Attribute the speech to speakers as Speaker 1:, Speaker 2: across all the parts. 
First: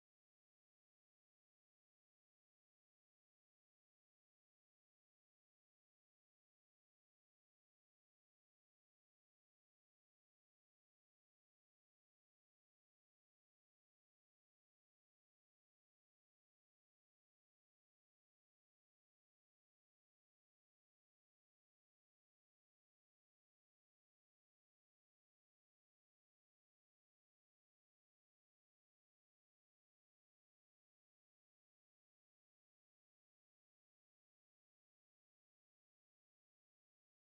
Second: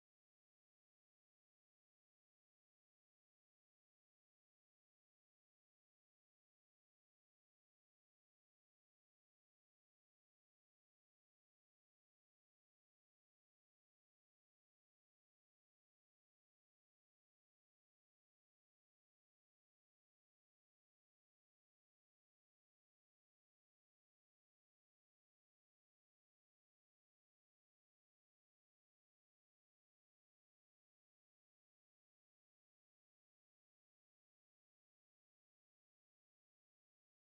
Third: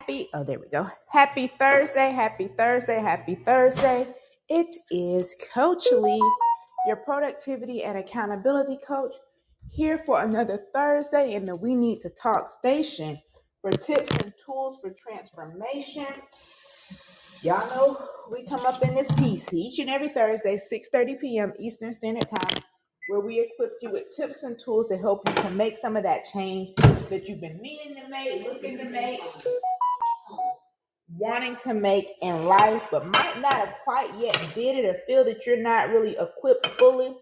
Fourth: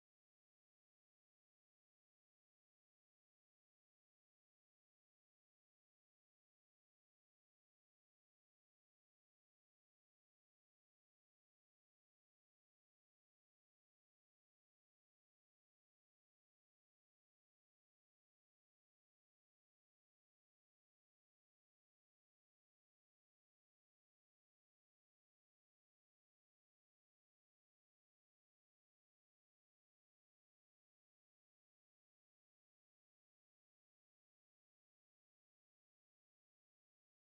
Speaker 1: happy oh there we go happy thursday happy thursday happy thursday it is coach lee your productivity and accountability coach here for another thursday in the we need to talk station for tips and tools for transformation y'all know we come up in this piece each and every thursday 6.30 p.m eastern standard time where we equip you with tips and tools to help you to make some of that change that you've been meaning to make looking to make wanting to make in life, but might not have quite yet did it or feel that you're not really equipped fully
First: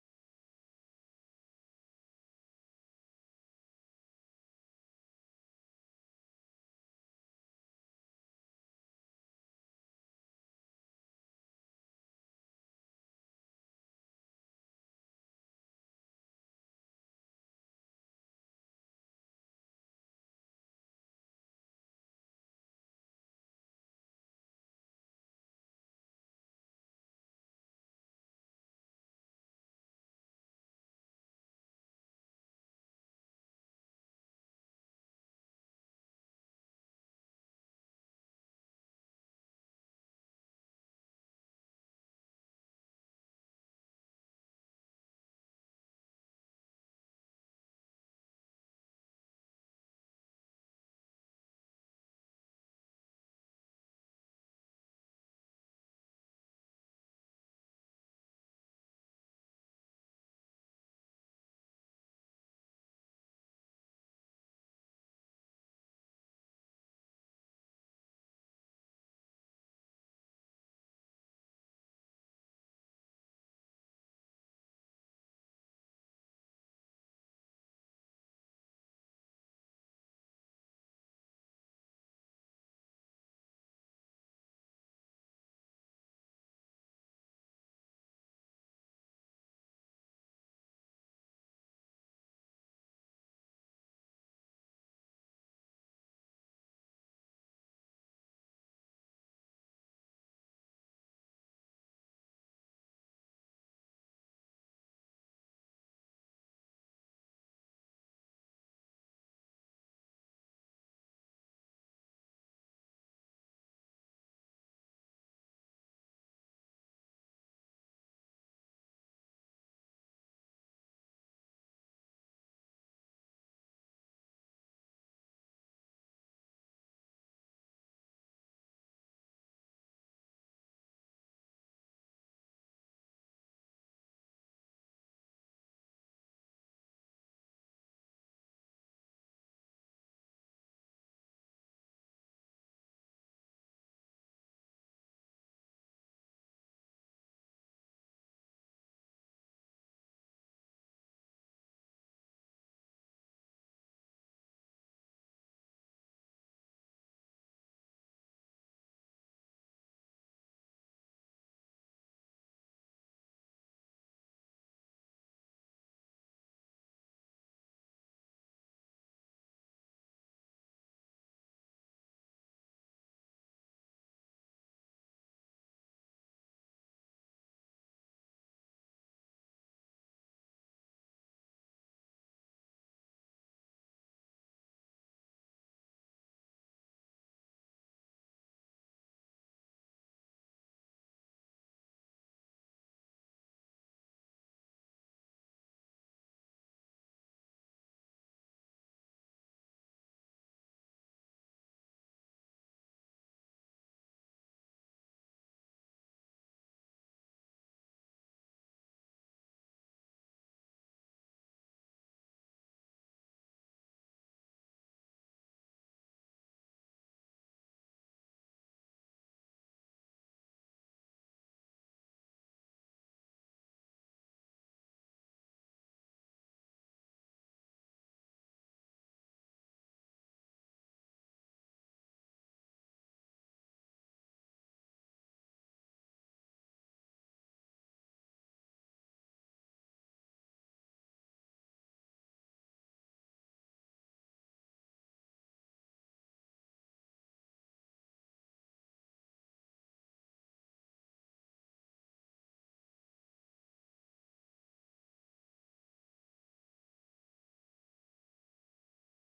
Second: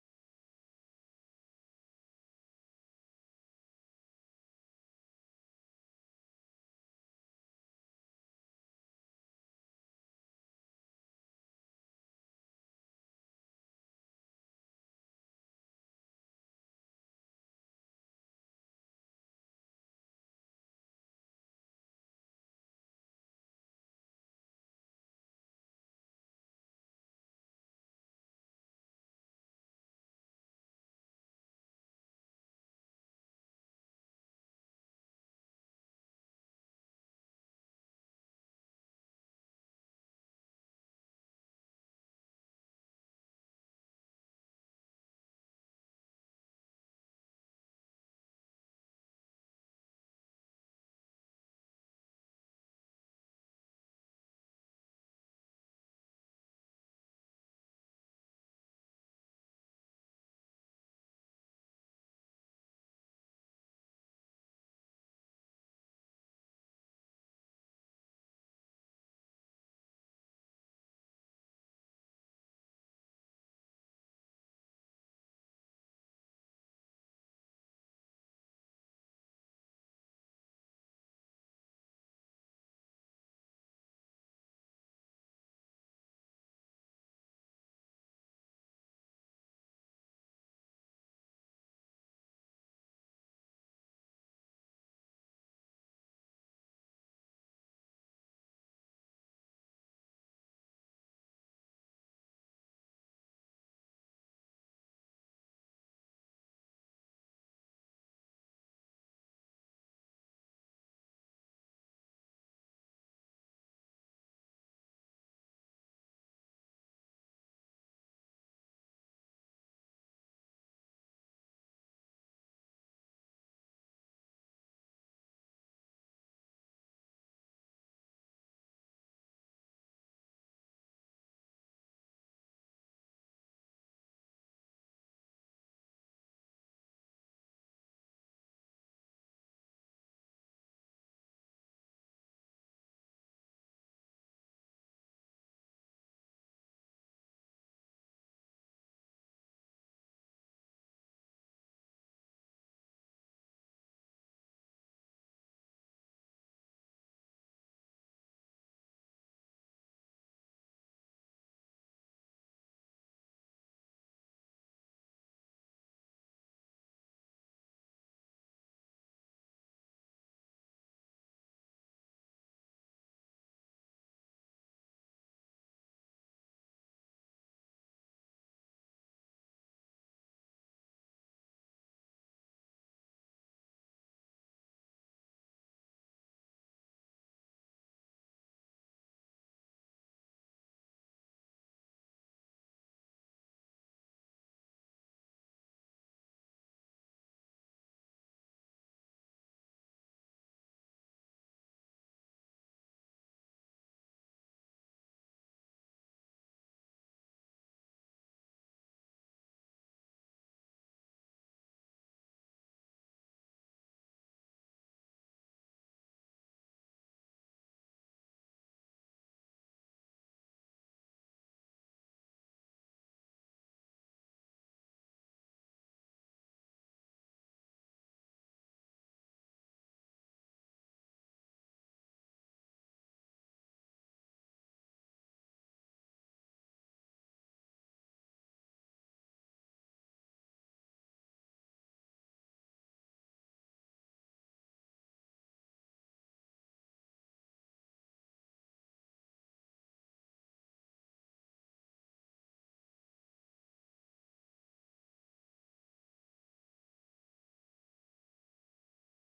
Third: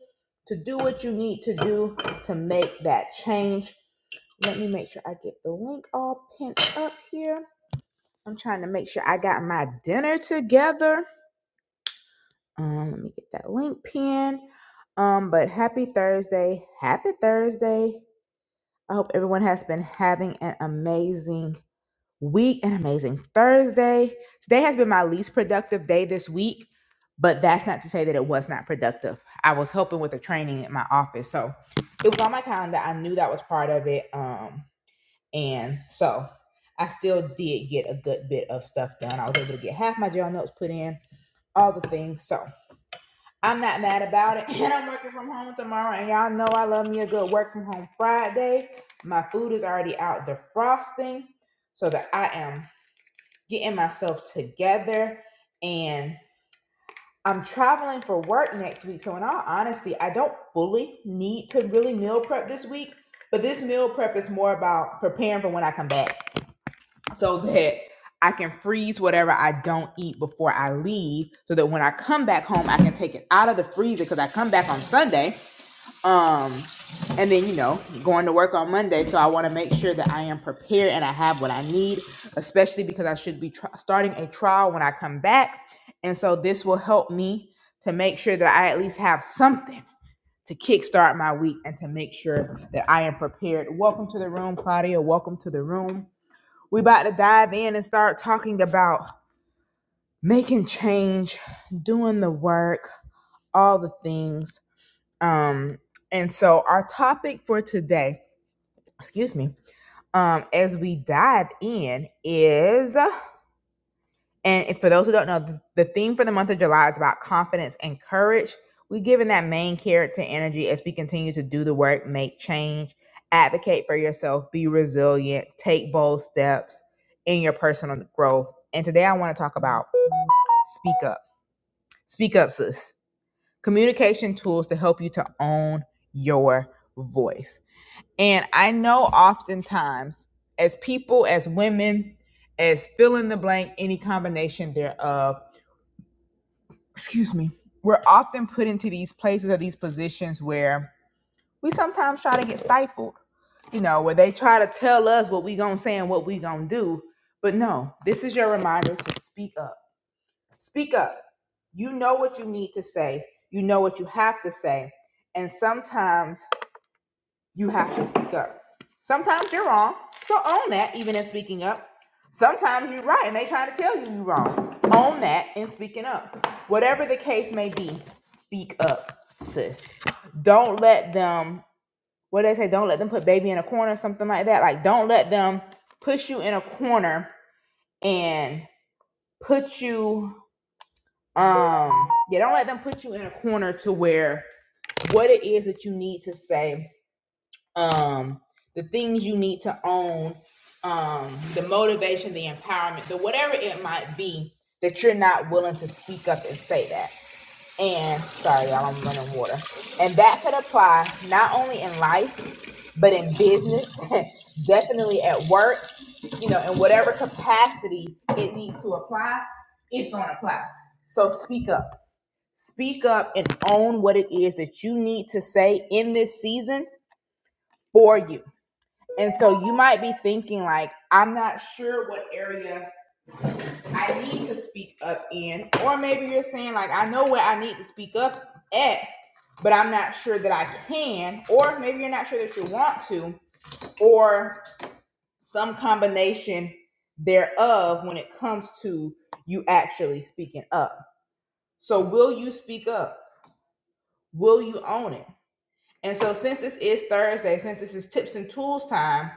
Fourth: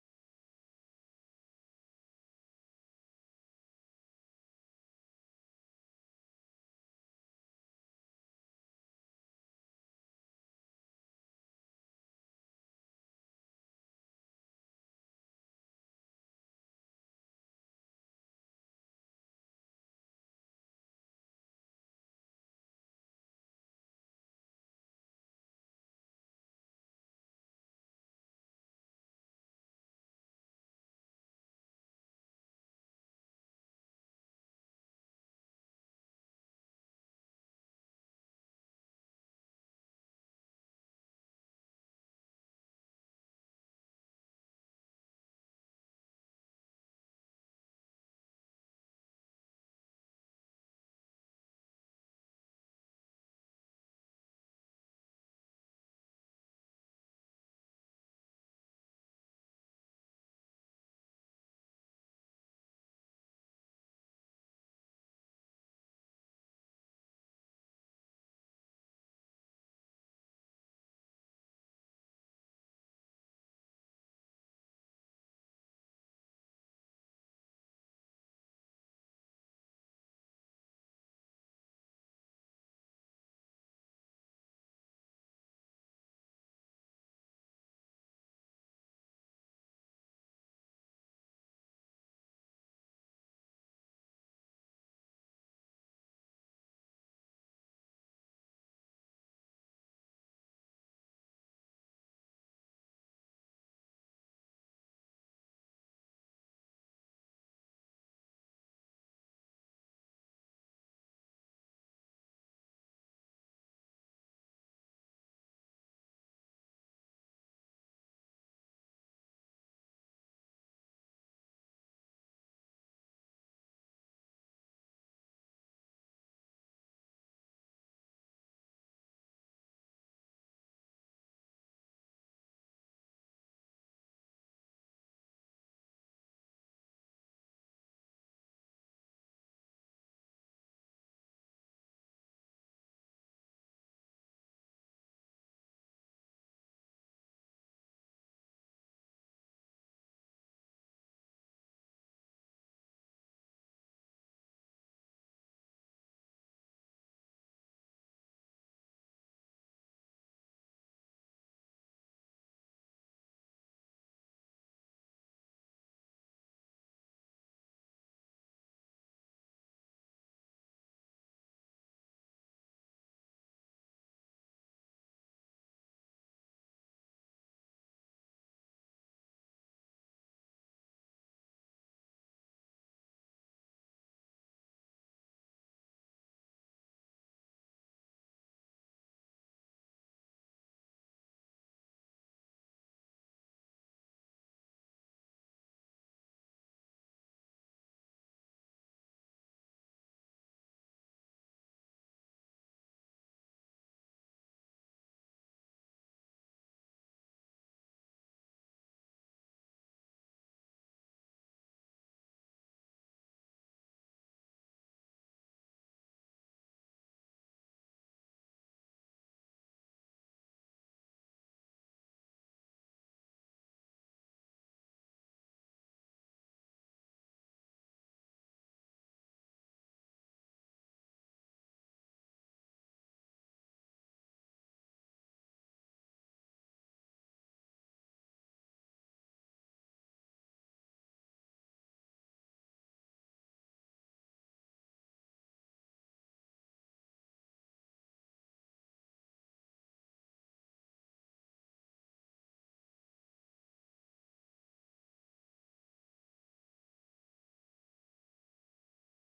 Speaker 1: to do what you need to do to make that change. Let me make sure I get the link all pinned up here. I'm trying to make sure I got my dinner together. Um, let me get that link pinned. Um, but happy Thursday. Happy Thursday. I hope everyone has been having an amazing week and amazing Thursday. Today has been my least productive day this week, but that's not to say that it was not productive. I was helping with a training at my office, so it was on my calendar. I knew that was part of it, um, and so I still did get a good bit of stuff done. I was able to get half my journal notes put in, all the things. So I'm not mad about it, and I'm working from home tomorrow. And y'all know I love me a good work from home Friday. My food is already out defrosting so that I am getting myself together and I'm traveling for work next week. So in all honesty, I don't fully need to really meal prep this week, but this meal prep is more about preparing for when I come back so that I can freeze whatever I don't eat before I leave so that when I come back home I can take it out of the freezer cuz I come back on Sunday um, and then you know, going to work on Monday, so I want to make sure that I am prepared and I have what I need, especially because I should be tr- starting a trial when I come back, and so this will help me to make sure that I at least have something to kickstart my week and to make sure that I am prepared. Welcome to the room, Claudia. Welcome to the room. We about to dive in and start talking about making change, doing the work, all the things. Um, and so our topic for today, excuse me, um, as we dive in is, and for those who don't know, the, theme for the month of July is about confidence and courage. We given that main character energy as we continue to do the work, make change, advocate for yourself, be resilient, take bold steps in your personal growth. And today I want to talk about speak up. Speak up, sis. Communication tools to help you to own your voice. And I know oftentimes, as people, as women, as fill in the blank, any combination thereof, excuse me, we're often put into these places or these positions where we sometimes try to get stifled, you know, where they try to tell us what we gonna say and what we gonna do. But no, this is your reminder to speak up. Speak up. You know what you need to say, you know what you have to say. And sometimes you have to speak up. Sometimes you're wrong, so own that even in speaking up. Sometimes you're right and they try to tell you you're wrong. Own that in speaking up. Whatever the case may be, speak up, sis. Don't let them, what do they say, don't let them put baby in a corner or something like that. Like, don't let them push you in a corner and put you, um, yeah, don't let them put you in a corner to where what it is that you need to say um, the things you need to own, um, the motivation, the empowerment, the whatever it might be that you're not willing to speak up and say that. And sorry, y'all, I'm running water. And that could apply not only in life, but in business, definitely at work, you know, in whatever capacity it needs to apply, it's going to apply. So speak up. Speak up and own what it is that you need to say in this season for you and so you might be thinking, like, I'm not sure what area I need to speak up in. Or maybe you're saying, like, I know where I need to speak up at, but I'm not sure that I can. Or maybe you're not sure that you want to, or some combination thereof when it comes to you actually speaking up. So, will you speak up? Will you own it? And so, since this is Thursday, since this is tips and tools time,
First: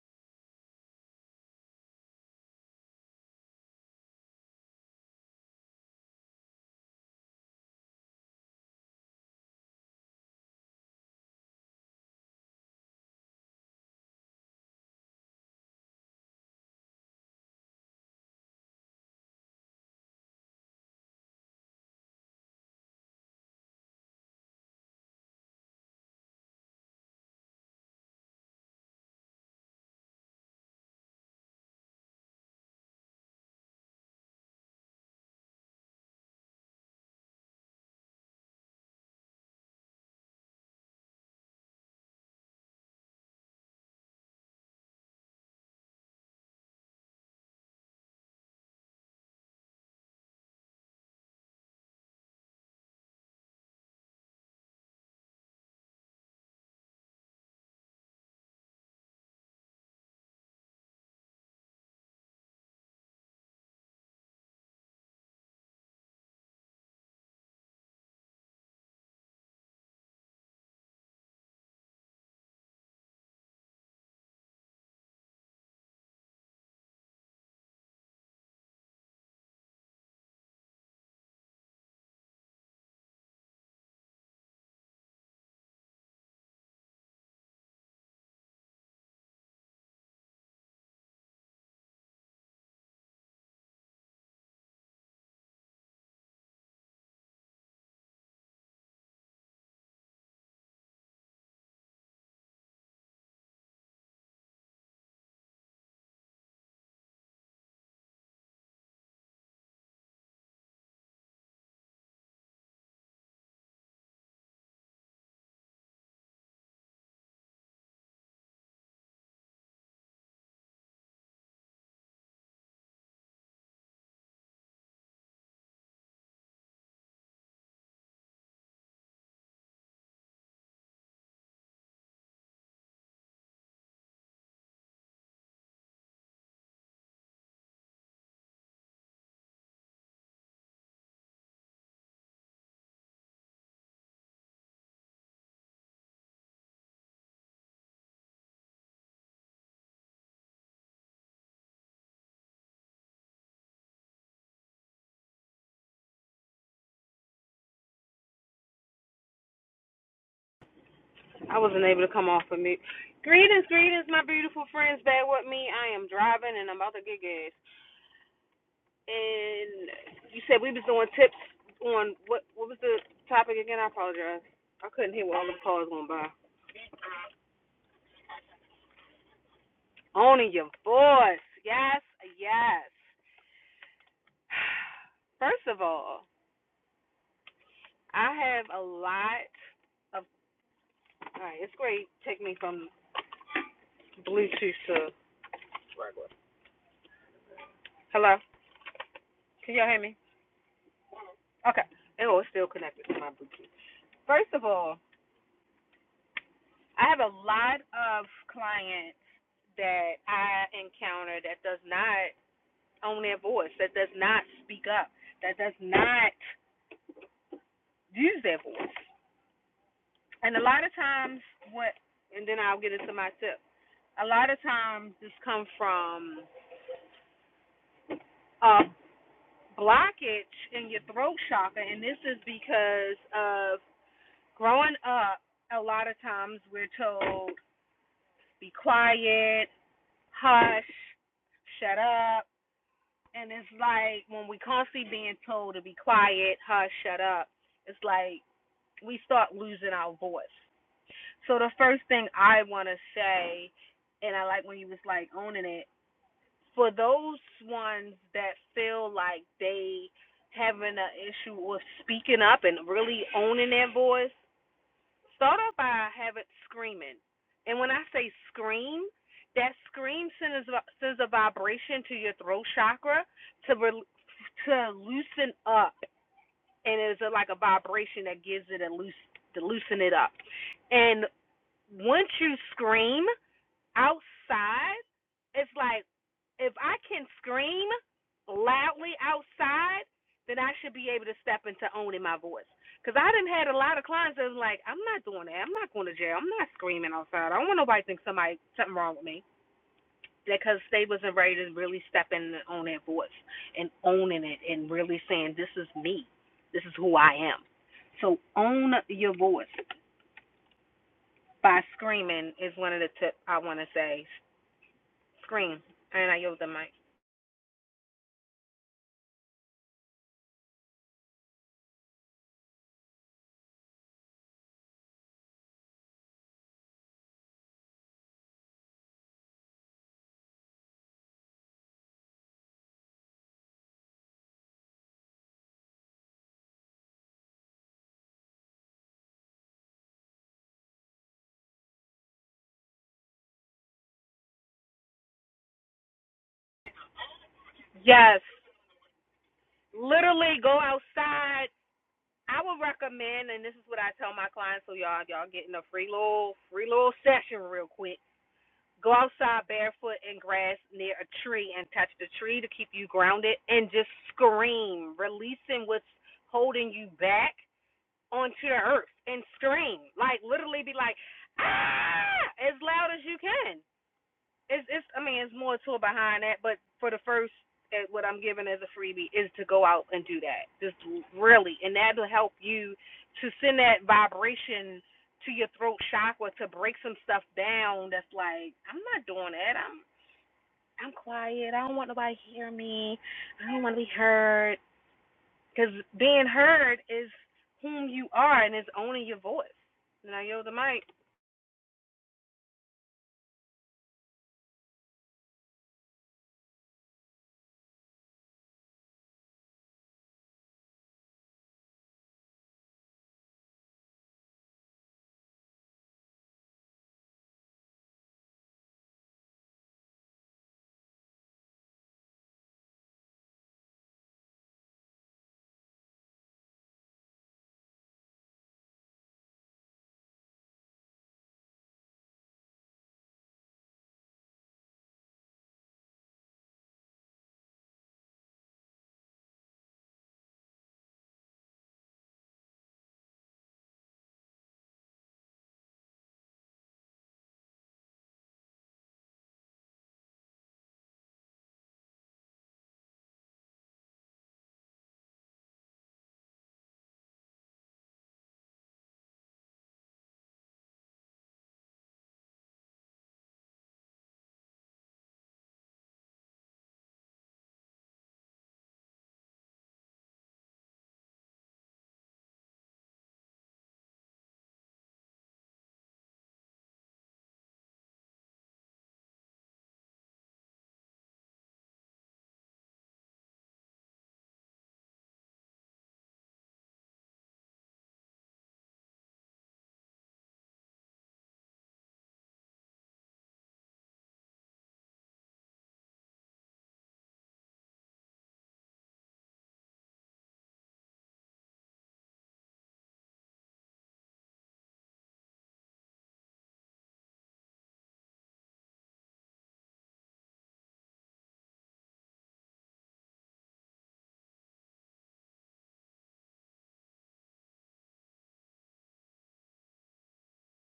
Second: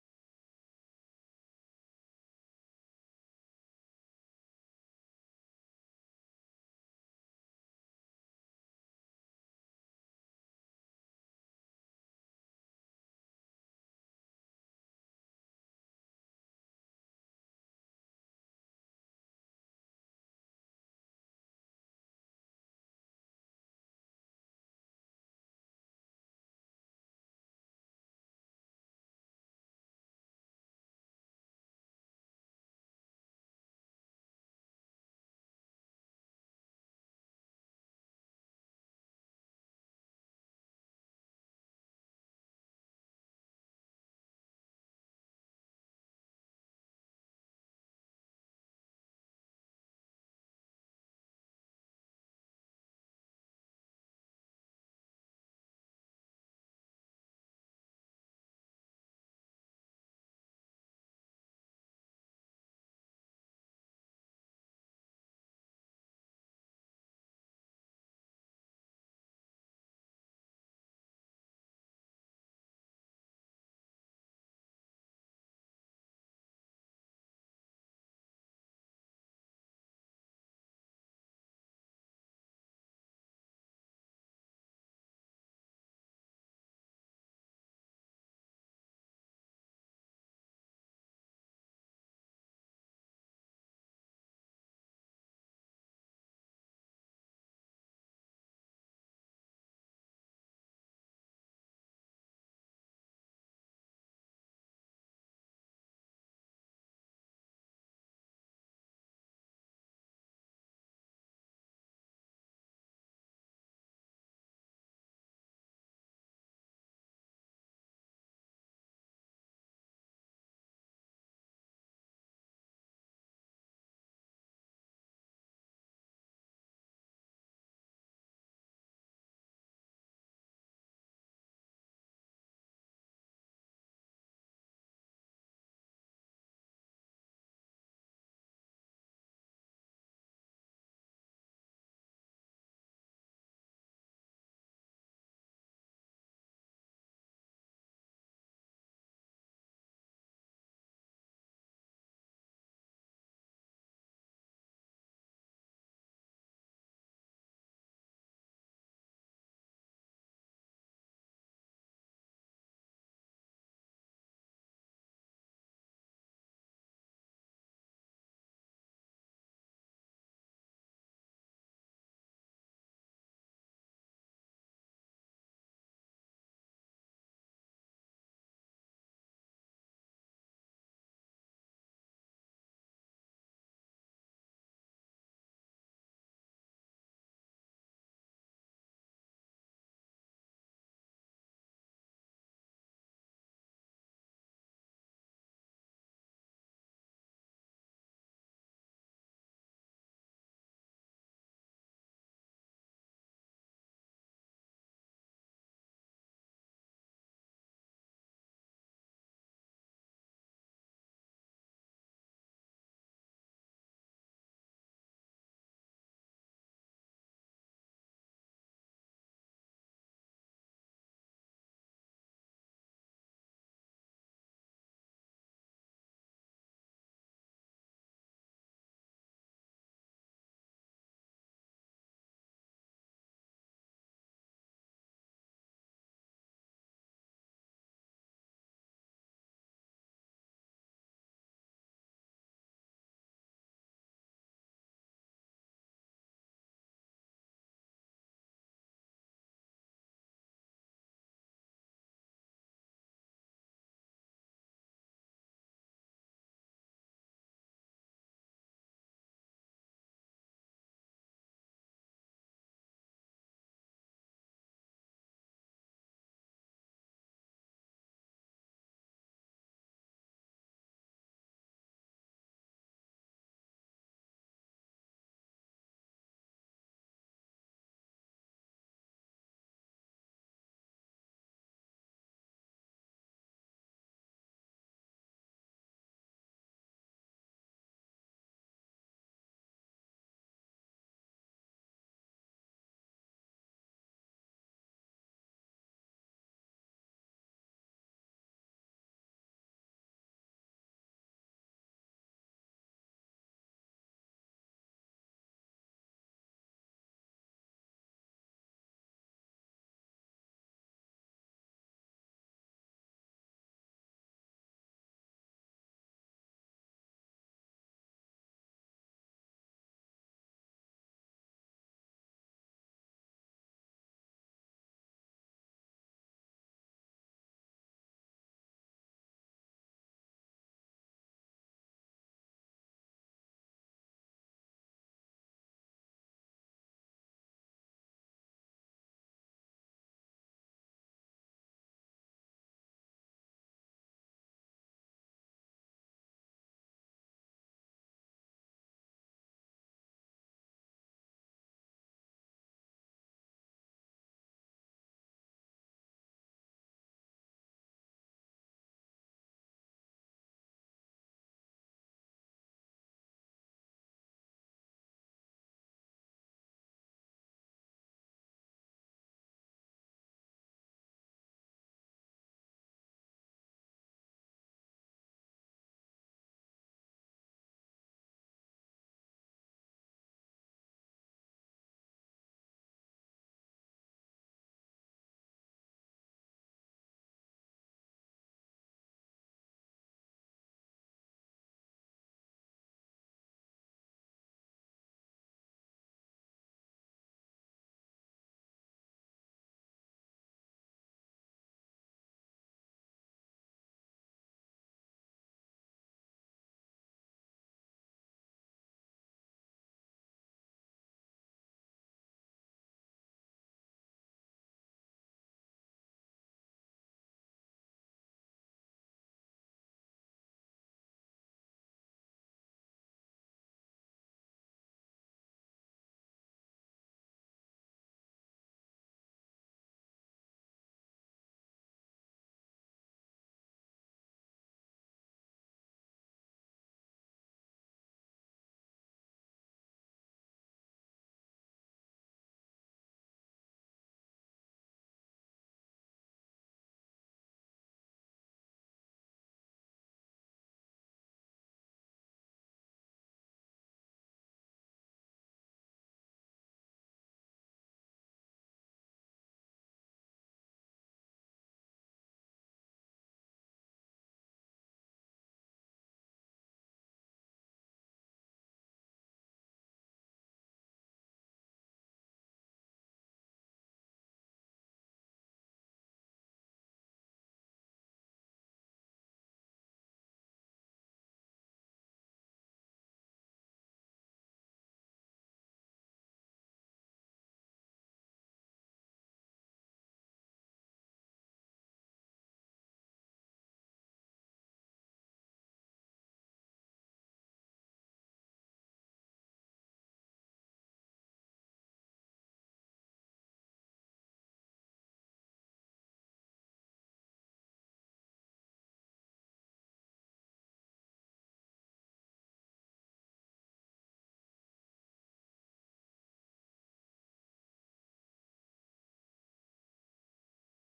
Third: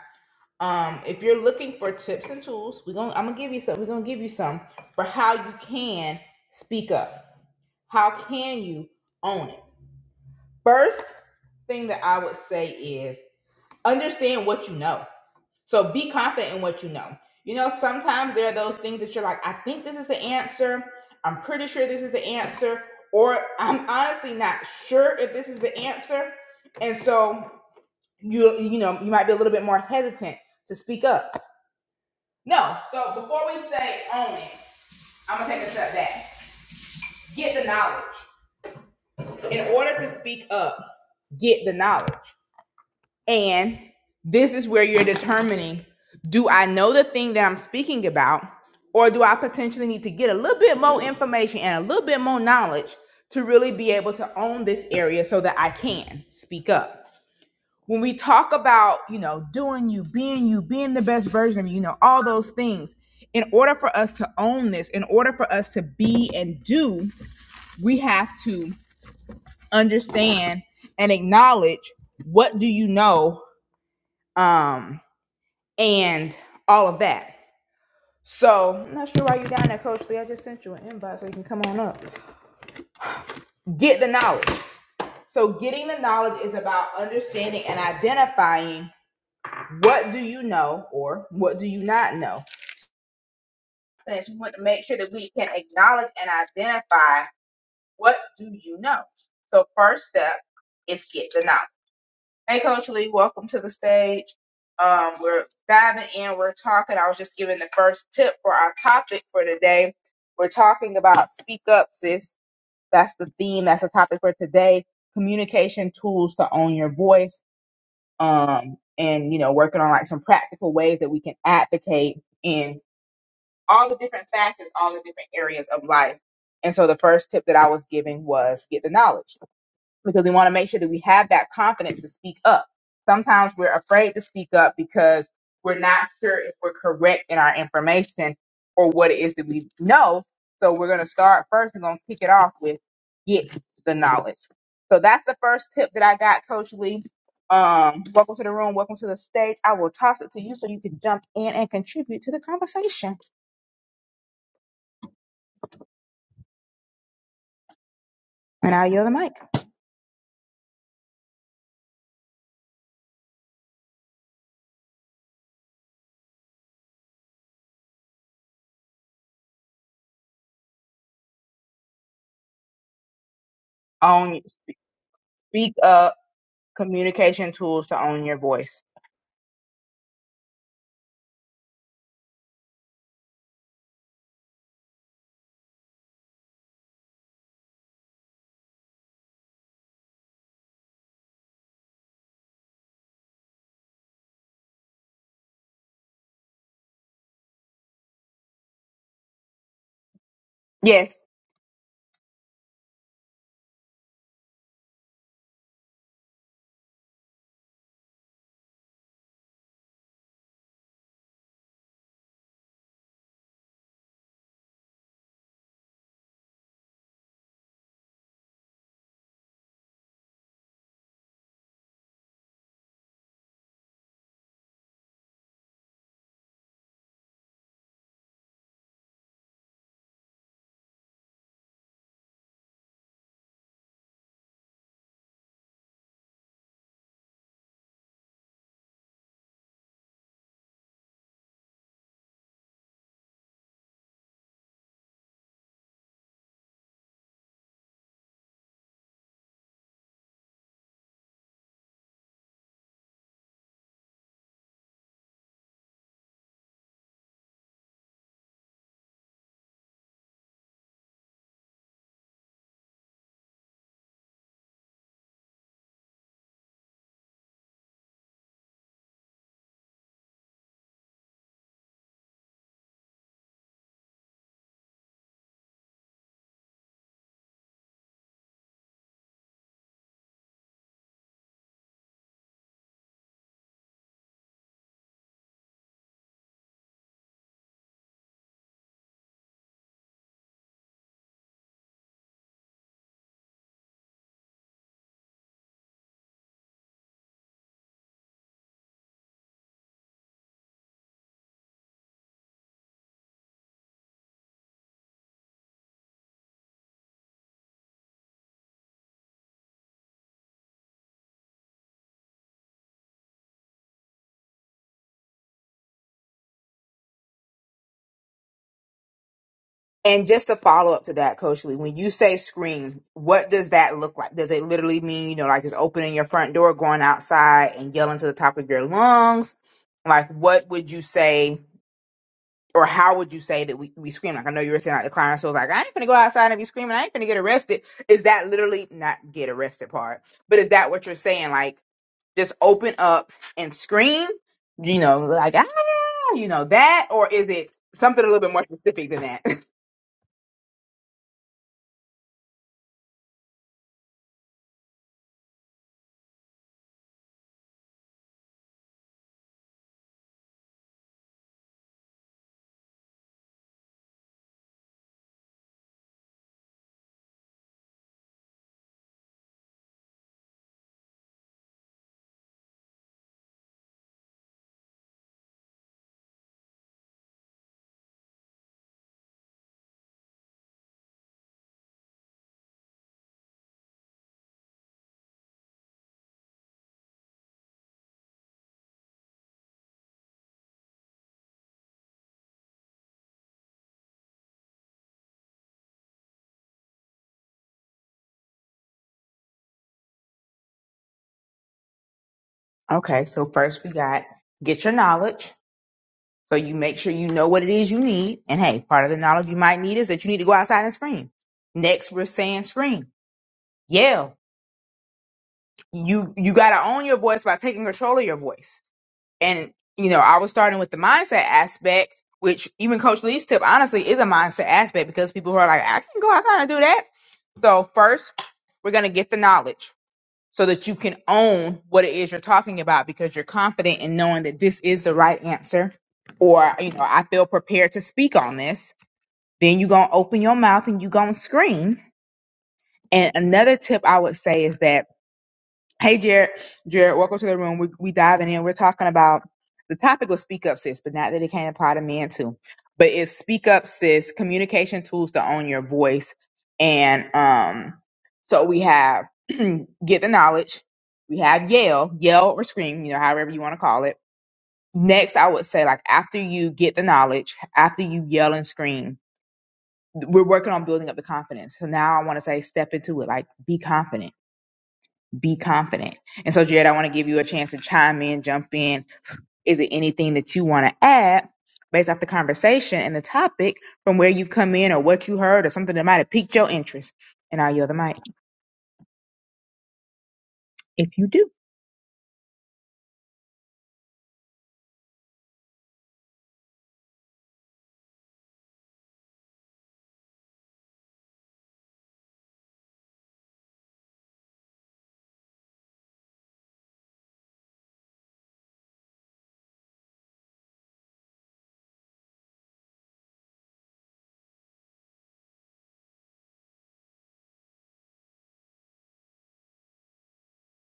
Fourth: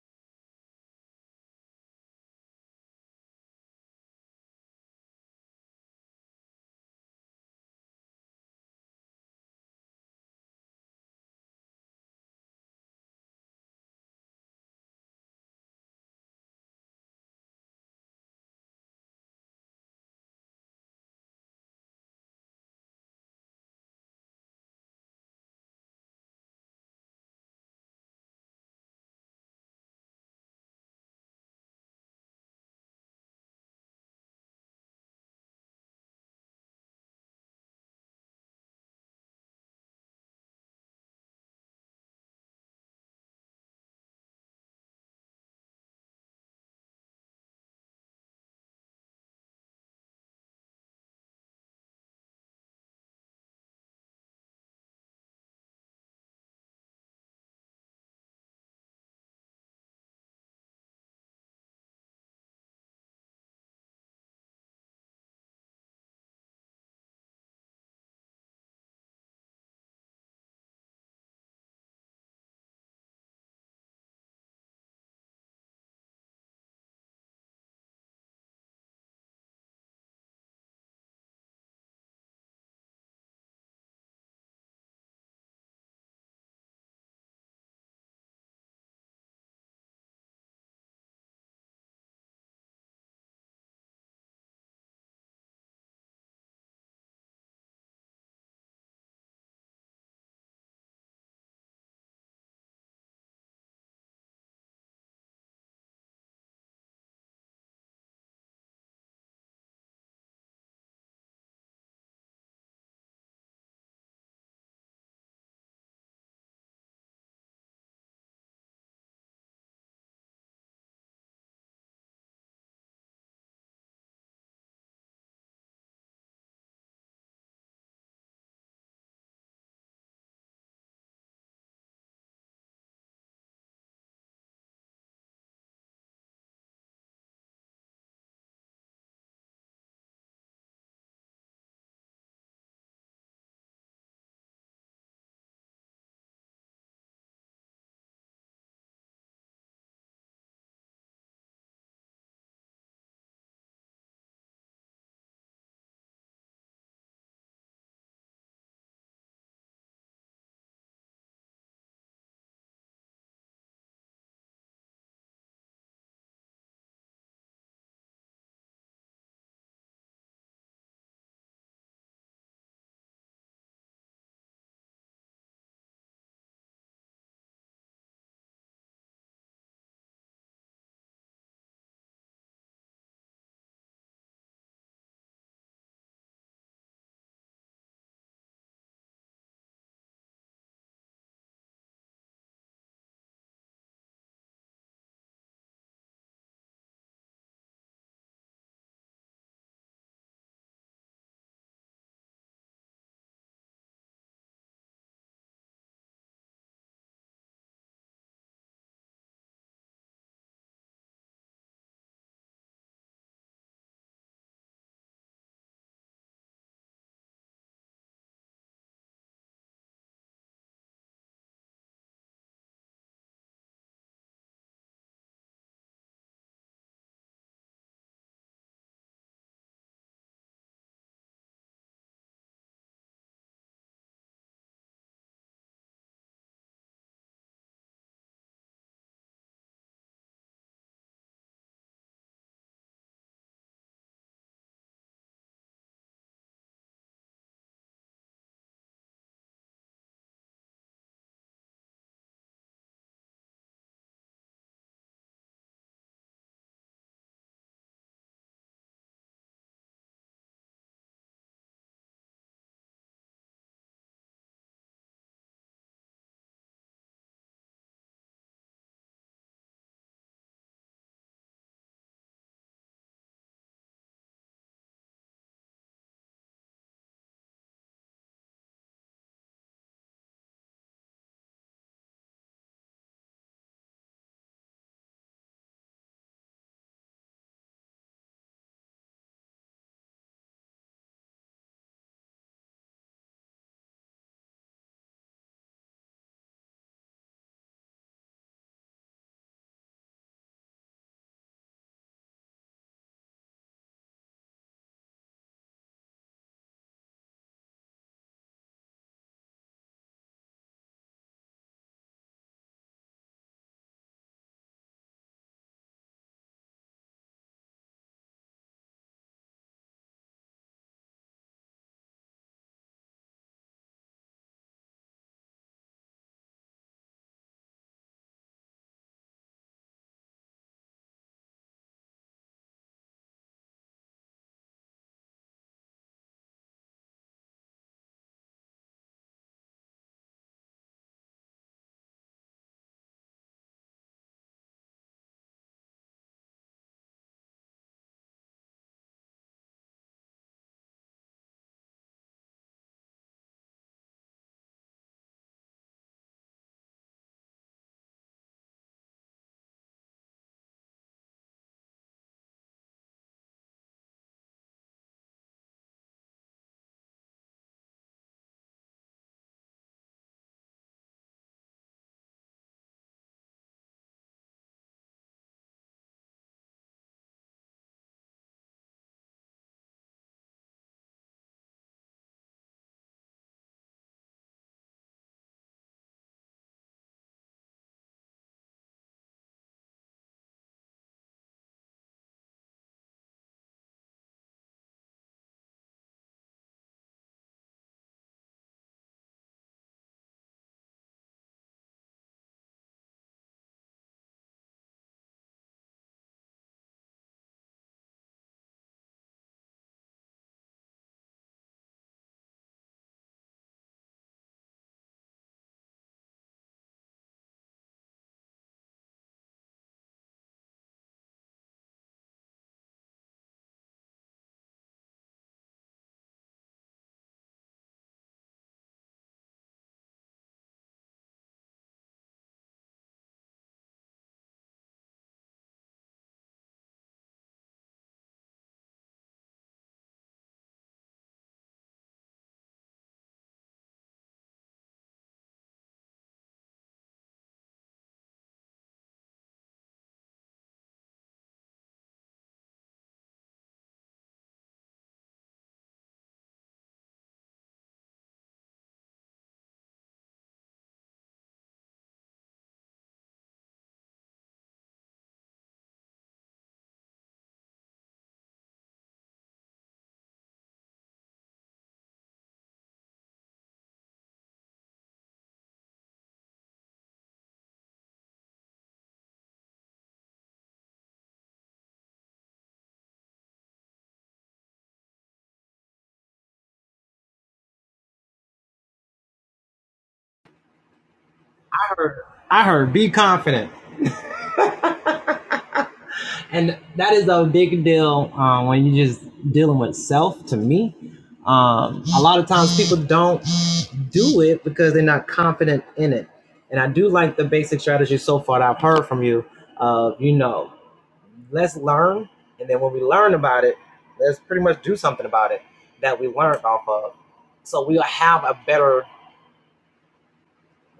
Speaker 1: Um, if you're looking for tips and tools, we're gonna I'm gonna give you some. We're gonna give you some for how you can speak up. How can you own it? First thing that I would say is understand what you know. So be confident in what you know. You know, sometimes there are those things that you're like, I think this is the answer. I'm pretty sure this is the answer, or I'm honestly not sure if this is the answer. And so you you know you might be a little bit more hesitant to speak up. No. So before we say own it, I'm gonna take a step back. Get the knowledge. In order to speak up, get the knowledge. And this is where you're determining do I know the thing that I'm speaking about, or do I potentially need to get a little bit more information and a little bit more knowledge to really be able to own this area so that I can speak up? when we talk about you know doing you being you being the best version of you you know all those things in order for us to own this in order for us to be and do we have to understand and acknowledge what do you know um and all of that so i'm not sure why you're down there coach lee i just sent you an invite so you can come on up get the knowledge so getting the knowledge is about understanding and identifying what do you know or what do you not know things. We want to make sure that we can acknowledge and identify what do you know. So first step is get the knowledge. Hey, Coach Lee, welcome to the stage. Um, we're diving in. We're talking. I was just giving the first tip for our topic for today. We're talking about speak up, sis. That's the theme. That's the topic for today. Communication tools to own your voice. Um, and you know, working on like some practical ways that we can advocate and all the different facets, all the different areas of life. And so the first tip that I was giving was get the knowledge because we want to make sure that we have that confidence to speak up. Sometimes we're afraid to speak up because we're not sure if we're correct in our information or what it is that we know. So we're going to start first. We're going to kick it off with get the knowledge. So that's the first tip that I got, Coach Lee. Um, welcome to the room. Welcome to the stage. I will toss it to you so you can jump in and contribute to the conversation. And I'll yield the mic.
Speaker 2: I wasn't able to come off of mute. Greetings, greetings, my beautiful friends back with me. I am driving and I'm about to get gas. And you said we was doing tips on what what was the topic again? I apologize.
Speaker 1: Own
Speaker 2: I couldn't hear what all the
Speaker 1: speak
Speaker 2: calls going
Speaker 1: up
Speaker 2: by.
Speaker 1: communication tools to own your voice.
Speaker 2: Owning your voice. Yes, yes. First of all, I have a lot of all right, it's great. Take me from Bluetooth to Hello. Can y'all hear me?
Speaker 1: Yes.
Speaker 2: Okay. Oh, it's still connected to my Bluetooth. First of all, I have a lot of clients that I encounter that does not own their voice, that does not speak up, that does not use their voice. And a lot of times what and then I'll get into my tip. A lot of times this comes from a blockage in your throat chakra and this is because of growing up a lot of times we're told be quiet, hush, shut up And it's like when we constantly being told to be quiet, hush, shut up, it's like we start losing our voice. So the first thing I want to say, and I like when you was like owning it, for those ones that feel like they having an issue with speaking up and really owning their voice, Start off by having screaming. And when I say scream, that scream sends, sends a vibration to your throat chakra to re- to loosen up, and it's a, like a vibration that gives it a loose to loosen it up. And once you scream, outside, it's like if I can scream loudly outside, then I should be able to step into owning my voice. Cause I didn't had a lot of clients that was like, I'm not doing that. I'm not going to jail. I'm not screaming outside. I don't want nobody to think somebody something wrong with me. Because they wasn't ready to really step in and own their voice and owning it and really saying, This is me. This is who I am. So own your voice by screaming is one of the tips I want to say. Scream. And I yelled the mic.
Speaker 1: And just a follow up to that, Coach Lee, when you say scream, what does that look like? Does it literally mean, you know, like just opening your front door, going outside and yelling to the top of your lungs? Like, what would you say or how would you say that we, we scream? Like, I know you were saying like the client, so like, I ain't gonna go outside and be screaming. I ain't gonna get arrested. Is that literally not get arrested part, but is that what you're saying? Like, just open up and scream? You know, like ah, you know that, or is it something a little
Speaker 2: Yes.
Speaker 1: bit more specific than that?
Speaker 2: Literally go outside. I would recommend, and this is what I tell my clients, so y'all y'all getting a free little free little session real quick. Go outside barefoot in grass near a tree and touch the tree to keep you grounded and just scream, releasing what's holding you back onto the earth and scream. Like literally be like, ah as loud as you can. it's it's I mean it's more to it behind that, but for the first eh, what I'm giving as a freebie is to go out and do that. Just really and that'll help you to send that vibration to your throat chakra to break some stuff down that's like, I'm not doing that. I'm I'm quiet. I don't want nobody to hear me. I don't want to be heard. Because being heard is whom you are and it's owning your voice. Now, yo, the mic.
Speaker 1: okay, so first we got get your knowledge. So you make sure you know what it is you need, and hey, part of the knowledge you might need is that you need to go outside and scream. Next, we're saying scream, yell. You you gotta own your voice by taking control of your voice and you know i was starting with the mindset aspect which even coach lee's tip honestly is a mindset aspect because people who are like i can go outside and do that so first we're going to get the knowledge so that you can own what it is you're talking about because you're confident in knowing that this is the right answer or you know i feel prepared to speak on this then you're going to open your mouth and you're going to scream and another tip i would say is that Hey, Jared. Jared, welcome to the room. We we diving in. We're talking about the topic was speak up, sis, but not that it can't apply to men too. But it's speak up, sis, communication tools to own your voice. And um, so we have get the knowledge. We have yell, yell or scream, you know, however you want to call it. Next, I would say like after you get the knowledge, after you yell and scream, we're working on building up the confidence. So now I want to say step into it, like be confident be confident. And so, Jared, I want to give you a chance to chime in, jump in. Is it anything that you want to add based off the conversation and the topic from where you've come in or what you heard or something that might have piqued your interest? And I'll yield the mic. If you do.
Speaker 3: heard. I heard. Be confident, and that is a big deal um, when you're just dealing with self. To me, um, a lot of times people don't do it because they're not confident in it. And I do like the basic strategy so far that I've heard from you. Of you know, let's learn, and then when we learn about it, let's pretty much do something about it that we learned off of, so we'll have a better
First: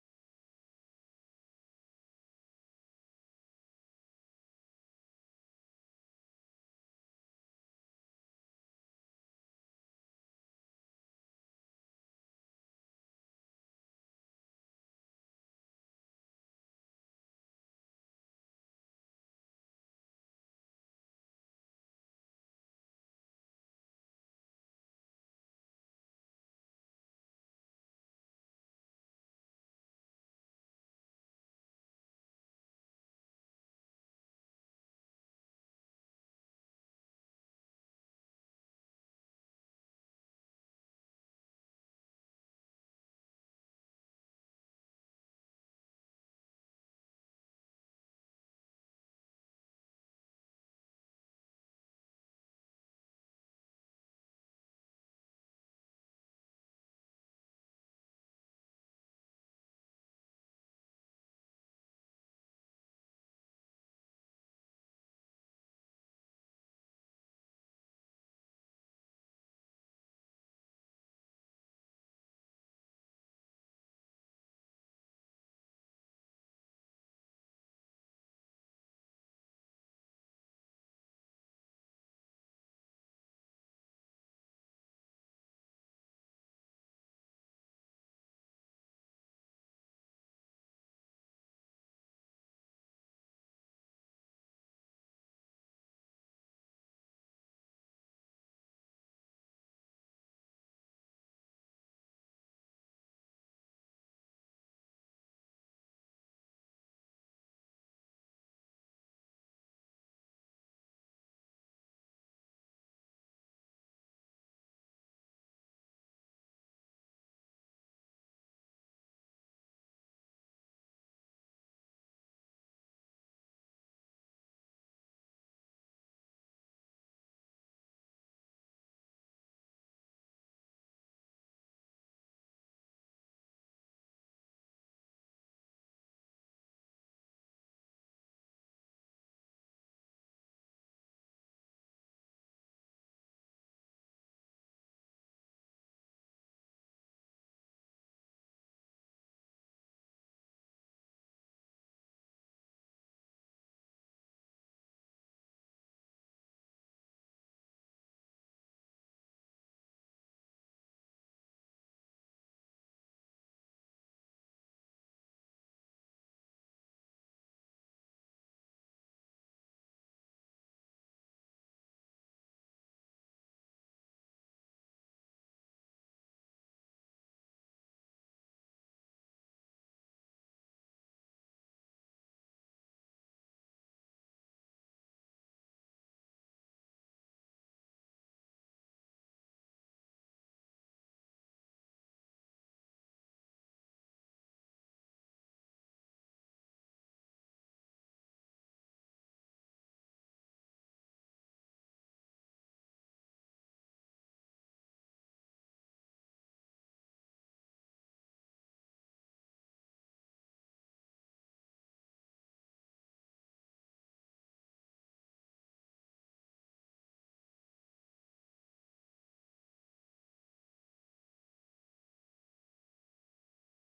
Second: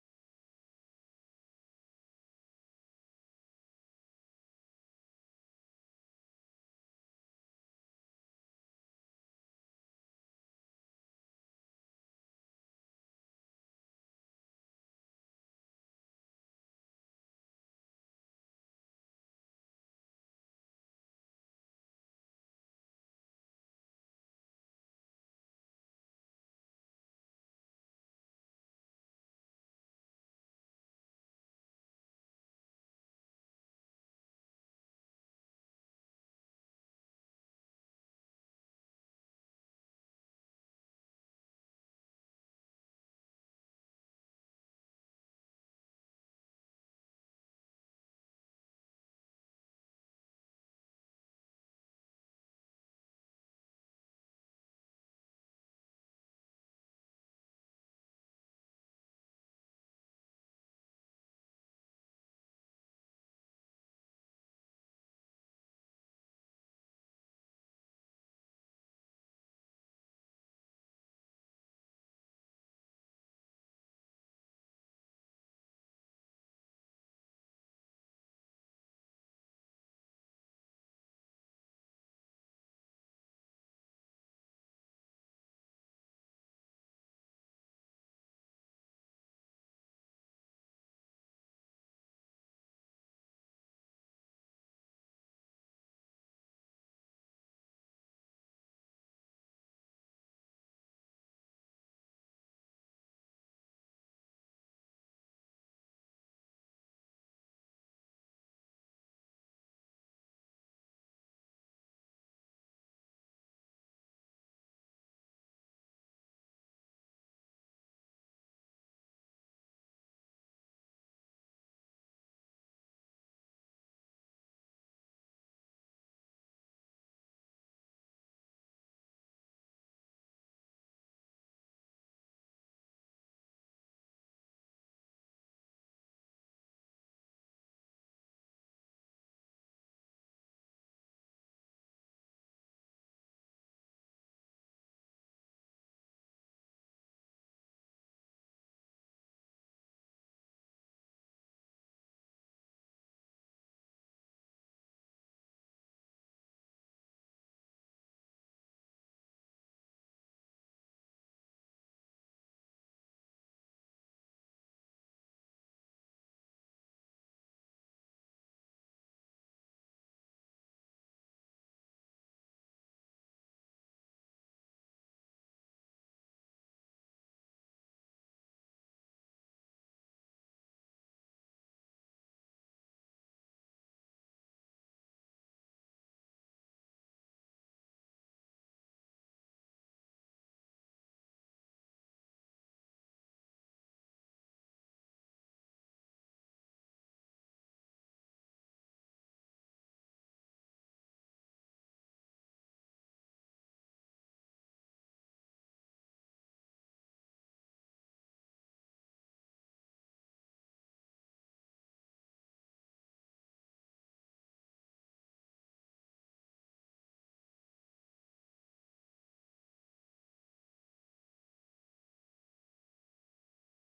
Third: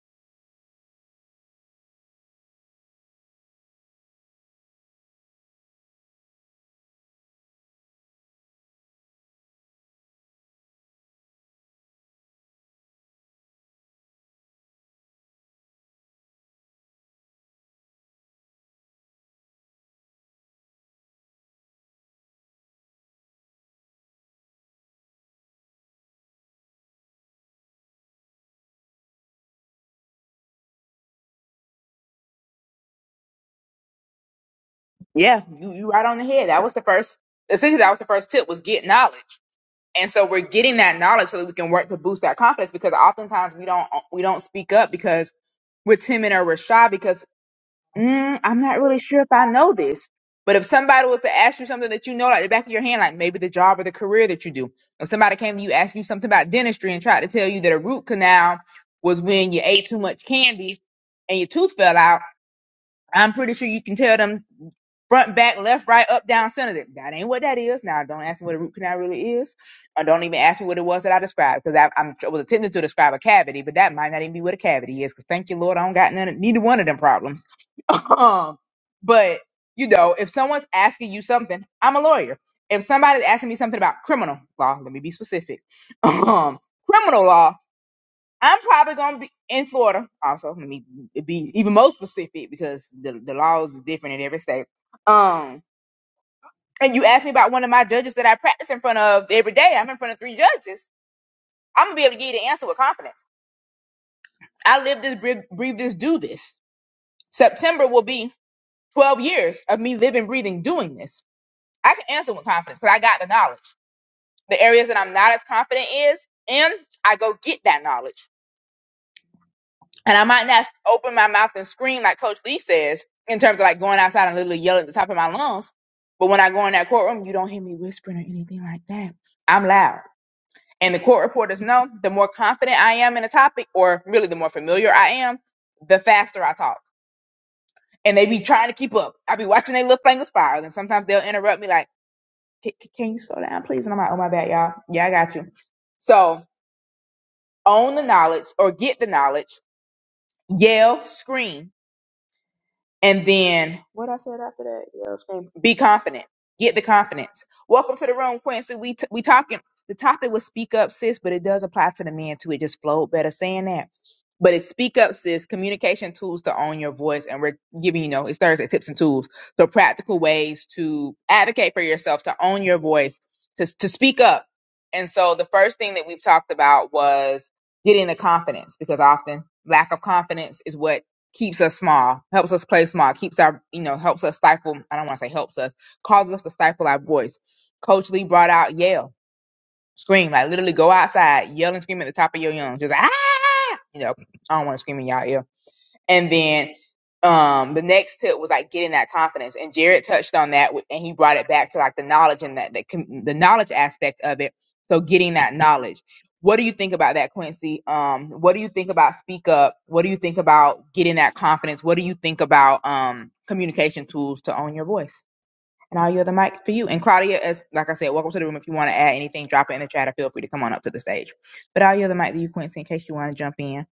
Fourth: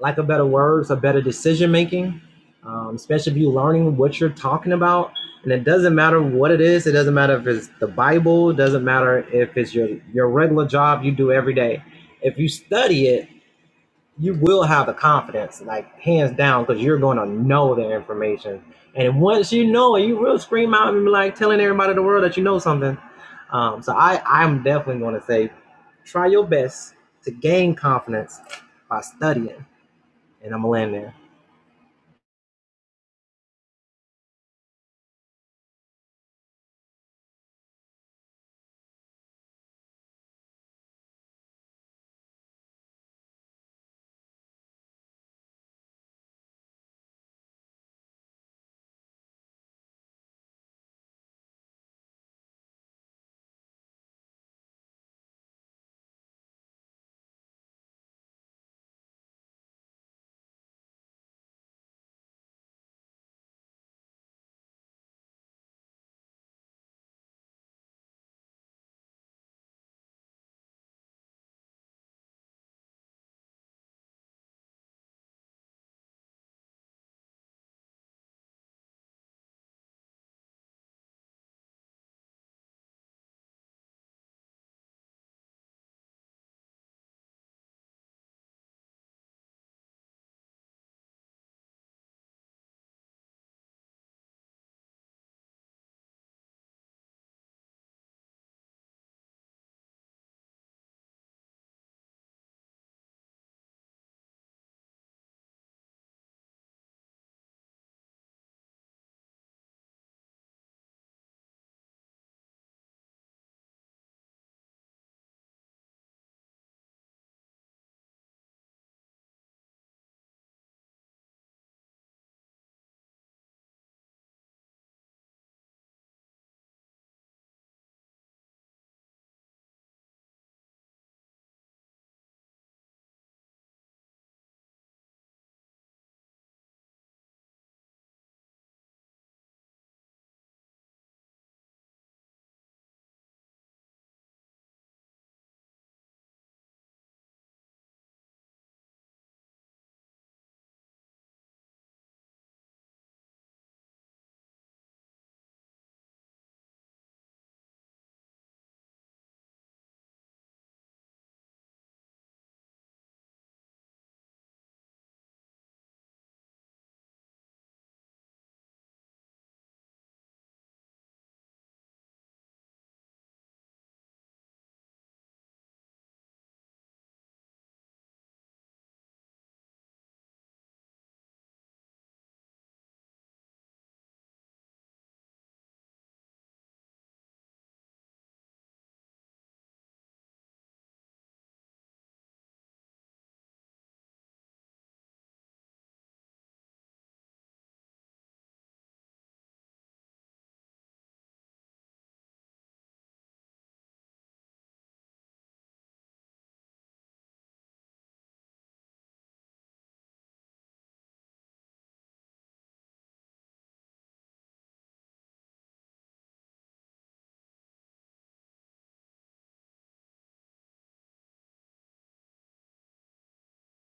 Speaker 3: lack of better words or better decision making, um, especially if you're learning what you're talking about. And it doesn't matter what it is. It doesn't matter if it's the Bible. It doesn't matter if it's your your regular job you do every day. If you study it, you will have the confidence, like hands down, because you're going to know the information. And once you know it, you will scream out and be like telling everybody in the world that you know something. Um, so I, I'm definitely going to say, try your best to gain confidence by studying and I'm gonna land there.
Speaker 1: Yeah, you, you right on the head. That was the first, essentially, that was the first tip was get knowledge. And so we're getting that knowledge so that we can work to boost that confidence because oftentimes we don't, we don't speak up because we're timid or we're shy because mm, I'm not really sure if I know this. But if somebody was to ask you something that you know, like the back of your hand, like maybe the job or the career that you do, if somebody came to you asking you something about dentistry and tried to tell you that a root canal was when you ate too much candy and your tooth fell out, I'm pretty sure you can tell them front, back, left, right, up, down, center. That ain't what that is. Now, don't ask me what a root canal really is, or don't even ask me what it was that I described, because I I'm, I was attempting to describe a cavity, but that might not even be what a cavity is. Because thank you, Lord, I don't got none, of- neither one of them problems. um, but you know, if someone's asking you something, I'm a lawyer. If somebody's asking me something about criminal law, let me be specific. Um, criminal law. I'm probably gonna be in Florida. Also, let me be even more specific because the the laws is different in every state. Um, and you asked me about one of my judges that I practice in front of every day. I'm in front of three judges. I'm gonna be able to give you the answer with confidence. I live this, breathe, breathe this, do this. September will be 12 years of me living, breathing, doing this. I can answer with confidence because I got the knowledge. The areas that I'm not as confident is in, I go get that knowledge And I might not open my mouth and scream like Coach Lee says, in terms of like going outside and literally yelling at the top of my lungs. But when I go in that courtroom, you don't hear me whispering or anything like that. I'm loud. And the court reporters know the more confident I am in a topic, or really the more familiar I am, the faster I talk. And they be trying to keep up. I be watching their little fingers fire. And sometimes they'll interrupt me like, "Can can- can you slow down, please? And I'm like, oh, my bad, y'all. Yeah, I got you. So own the knowledge or get the knowledge. Yell, scream And then what I said after that, yeah, it's fam- be confident. Get the confidence. Welcome to the room, Quincy. We t- we talking. The topic was speak up, sis, but it does apply to the men too. It just flowed better saying that. But it's speak up, sis. Communication tools to own your voice, and we're giving you know it's Thursday tips and tools, so practical ways to advocate for yourself, to own your voice, to to speak up. And so the first thing that we've talked about was getting the confidence, because often lack of confidence is what keeps us small, helps us play small, keeps our, you know, helps us stifle. I don't want to say helps us, causes us to stifle our voice. Coach Lee brought out yell, scream, like literally go outside, yell and scream at the top of your lungs, just ah, you know, I don't want to scream in y'all ear and then um, the next tip was like getting that confidence. And Jared touched on that with- and he brought it back to like the knowledge and that the, com- the knowledge aspect of it. So getting that knowledge. What do you think about that, Quincy? Um, what do you think about speak up? What do you think about getting that confidence? What do you think about um, communication tools to own your voice? And I'll yield the mic for you. And Claudia, as like I said, welcome to the room. If you want to add anything, drop it in the chat or feel free to come on up to the stage. But I'll yield the mic to you, Quincy, in case you want to jump in.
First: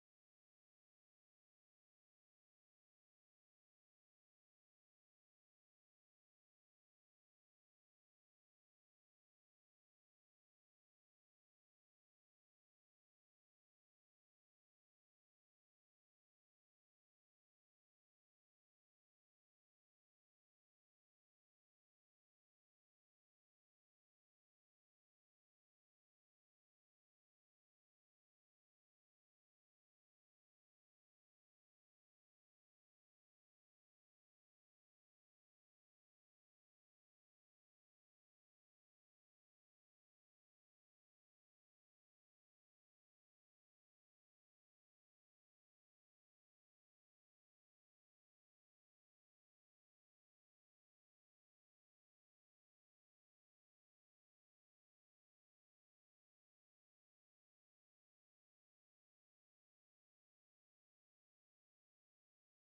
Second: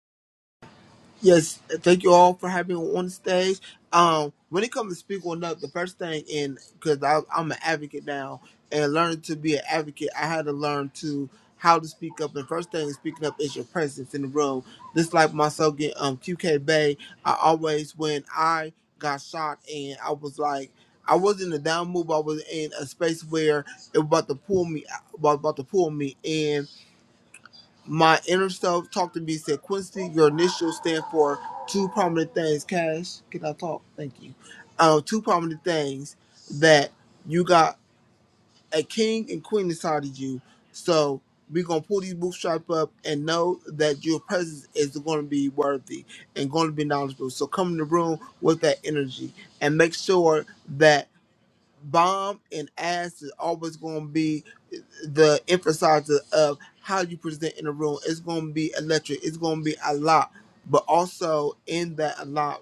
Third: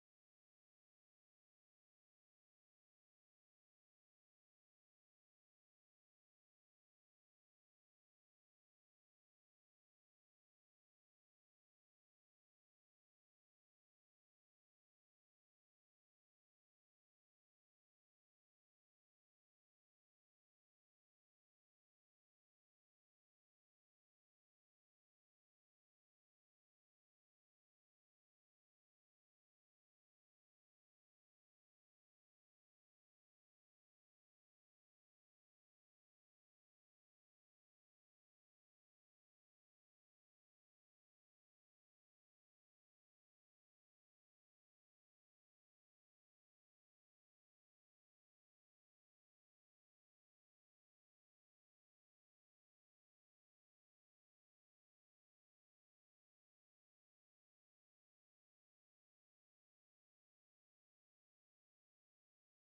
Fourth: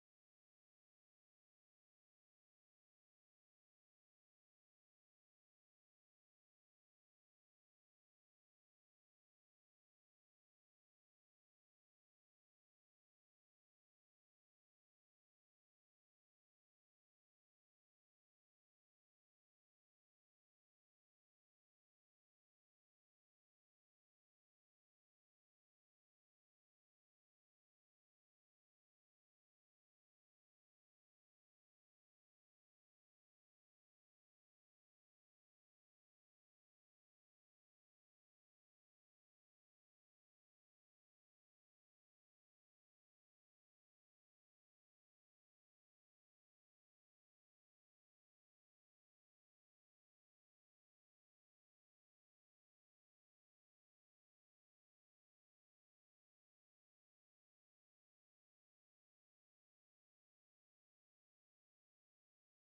Speaker 4: Yes, thank you all for having me on stage. Um, when it comes to speaking up, the first thing in because I'm an advocate now and learning to be an advocate, I had to learn to how to speak up. And first thing is speaking up is your presence in the room. Just like myself getting um QK Bay, I always when I got shot and I was like. I wasn't in a down move. I was in a space where it was about to pull me, uh, was about to pull me in my inner self talked to me said, Quincy, your initials stand for two prominent things. Cash, can I talk? Thank you. Uh, two prominent things that you got a king and queen inside of you. So we're gonna pull these bootstraps up and know that your presence is gonna be worthy and gonna be knowledgeable. So come in the room with that energy and make sure that bomb and ass is always gonna be the emphasizer of how you present in the room. It's going to be electric. It's going to be a lot, but also in that a lot,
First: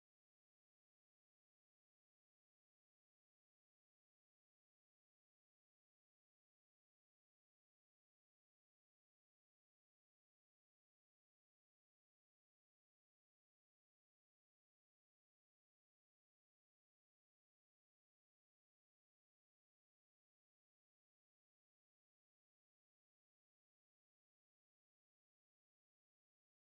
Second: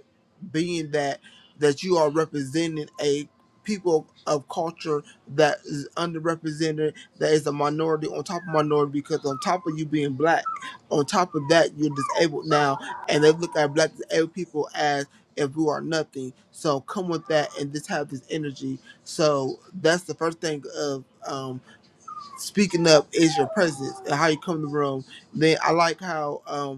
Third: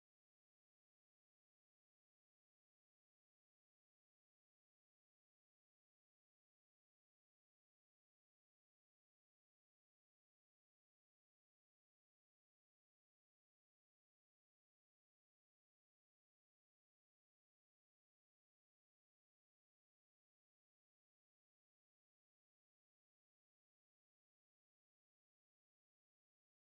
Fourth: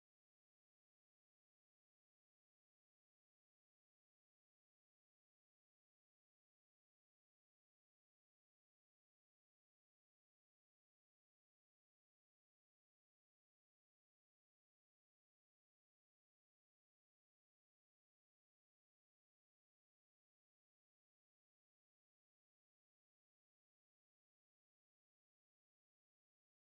Speaker 4: being that that you are representing a people of culture that is underrepresented, that is a minority on top of minority, because on top of you being black, on top of that you're disabled now, and they look at black disabled people as if we are nothing. So come with that and just have this energy. So that's the first thing of. Um, speaking up is your presence and how you come in the room. Then I like how um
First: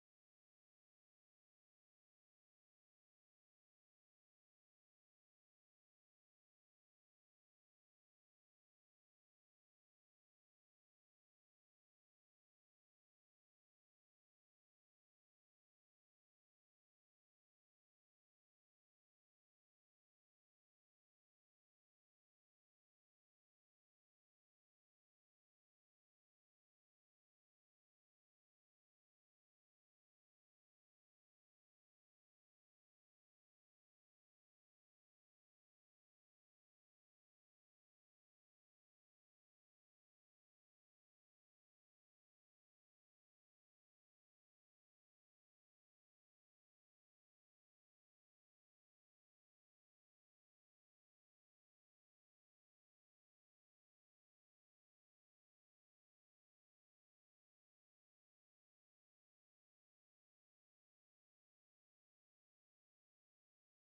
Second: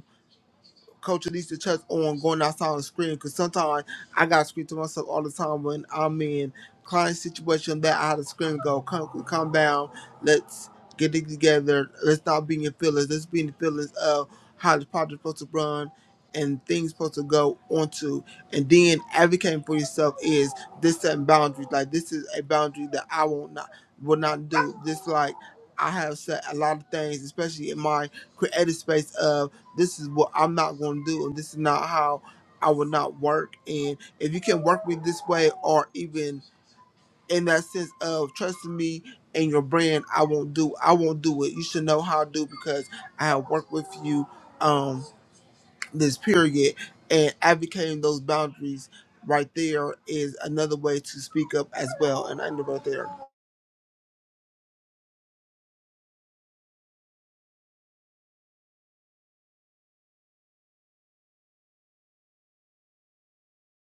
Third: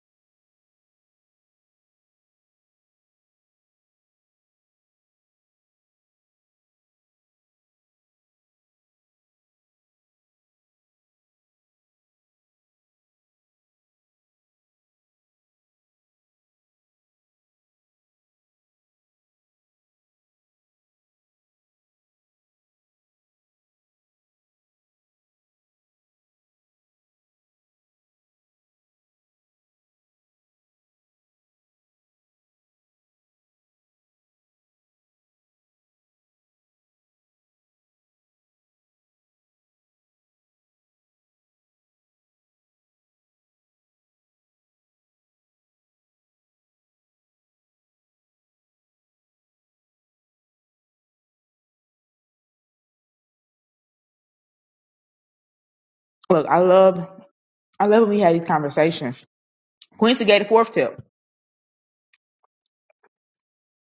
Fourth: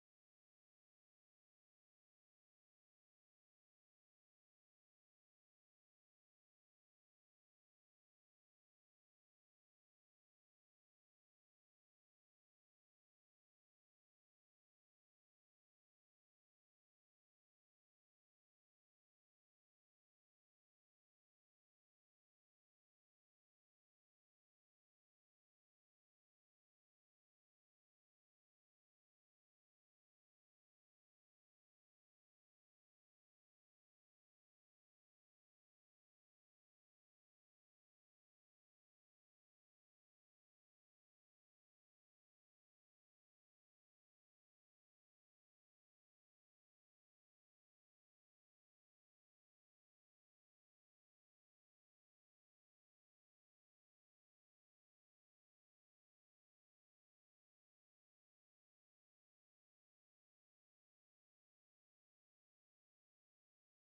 Speaker 4: Coach Alicia touch on going outside on the screen because sometimes I got to scream to myself all the time when I'm in client situation that I had to scream and go, come, come down, let's get it together, let's not be in your feelings, let's be in the feelings of how the project's supposed to run and things supposed to go onto. And then advocating for yourself is this setting boundaries. Like this is a boundary that I will not will not do. This like I have set a lot of things, especially in my creative space of this is what I'm not going to do, and this is not how I will not work. And if you can work me this way, or even in that sense of trusting me and your brand, I won't do. I won't do it. You should know how to do because I have worked with you um, this period and advocating those boundaries. Right there is another way to speak up as well, and I end it right there.
Speaker 1: Look, I love I love when we had these conversations. Quincy gave a fourth tip.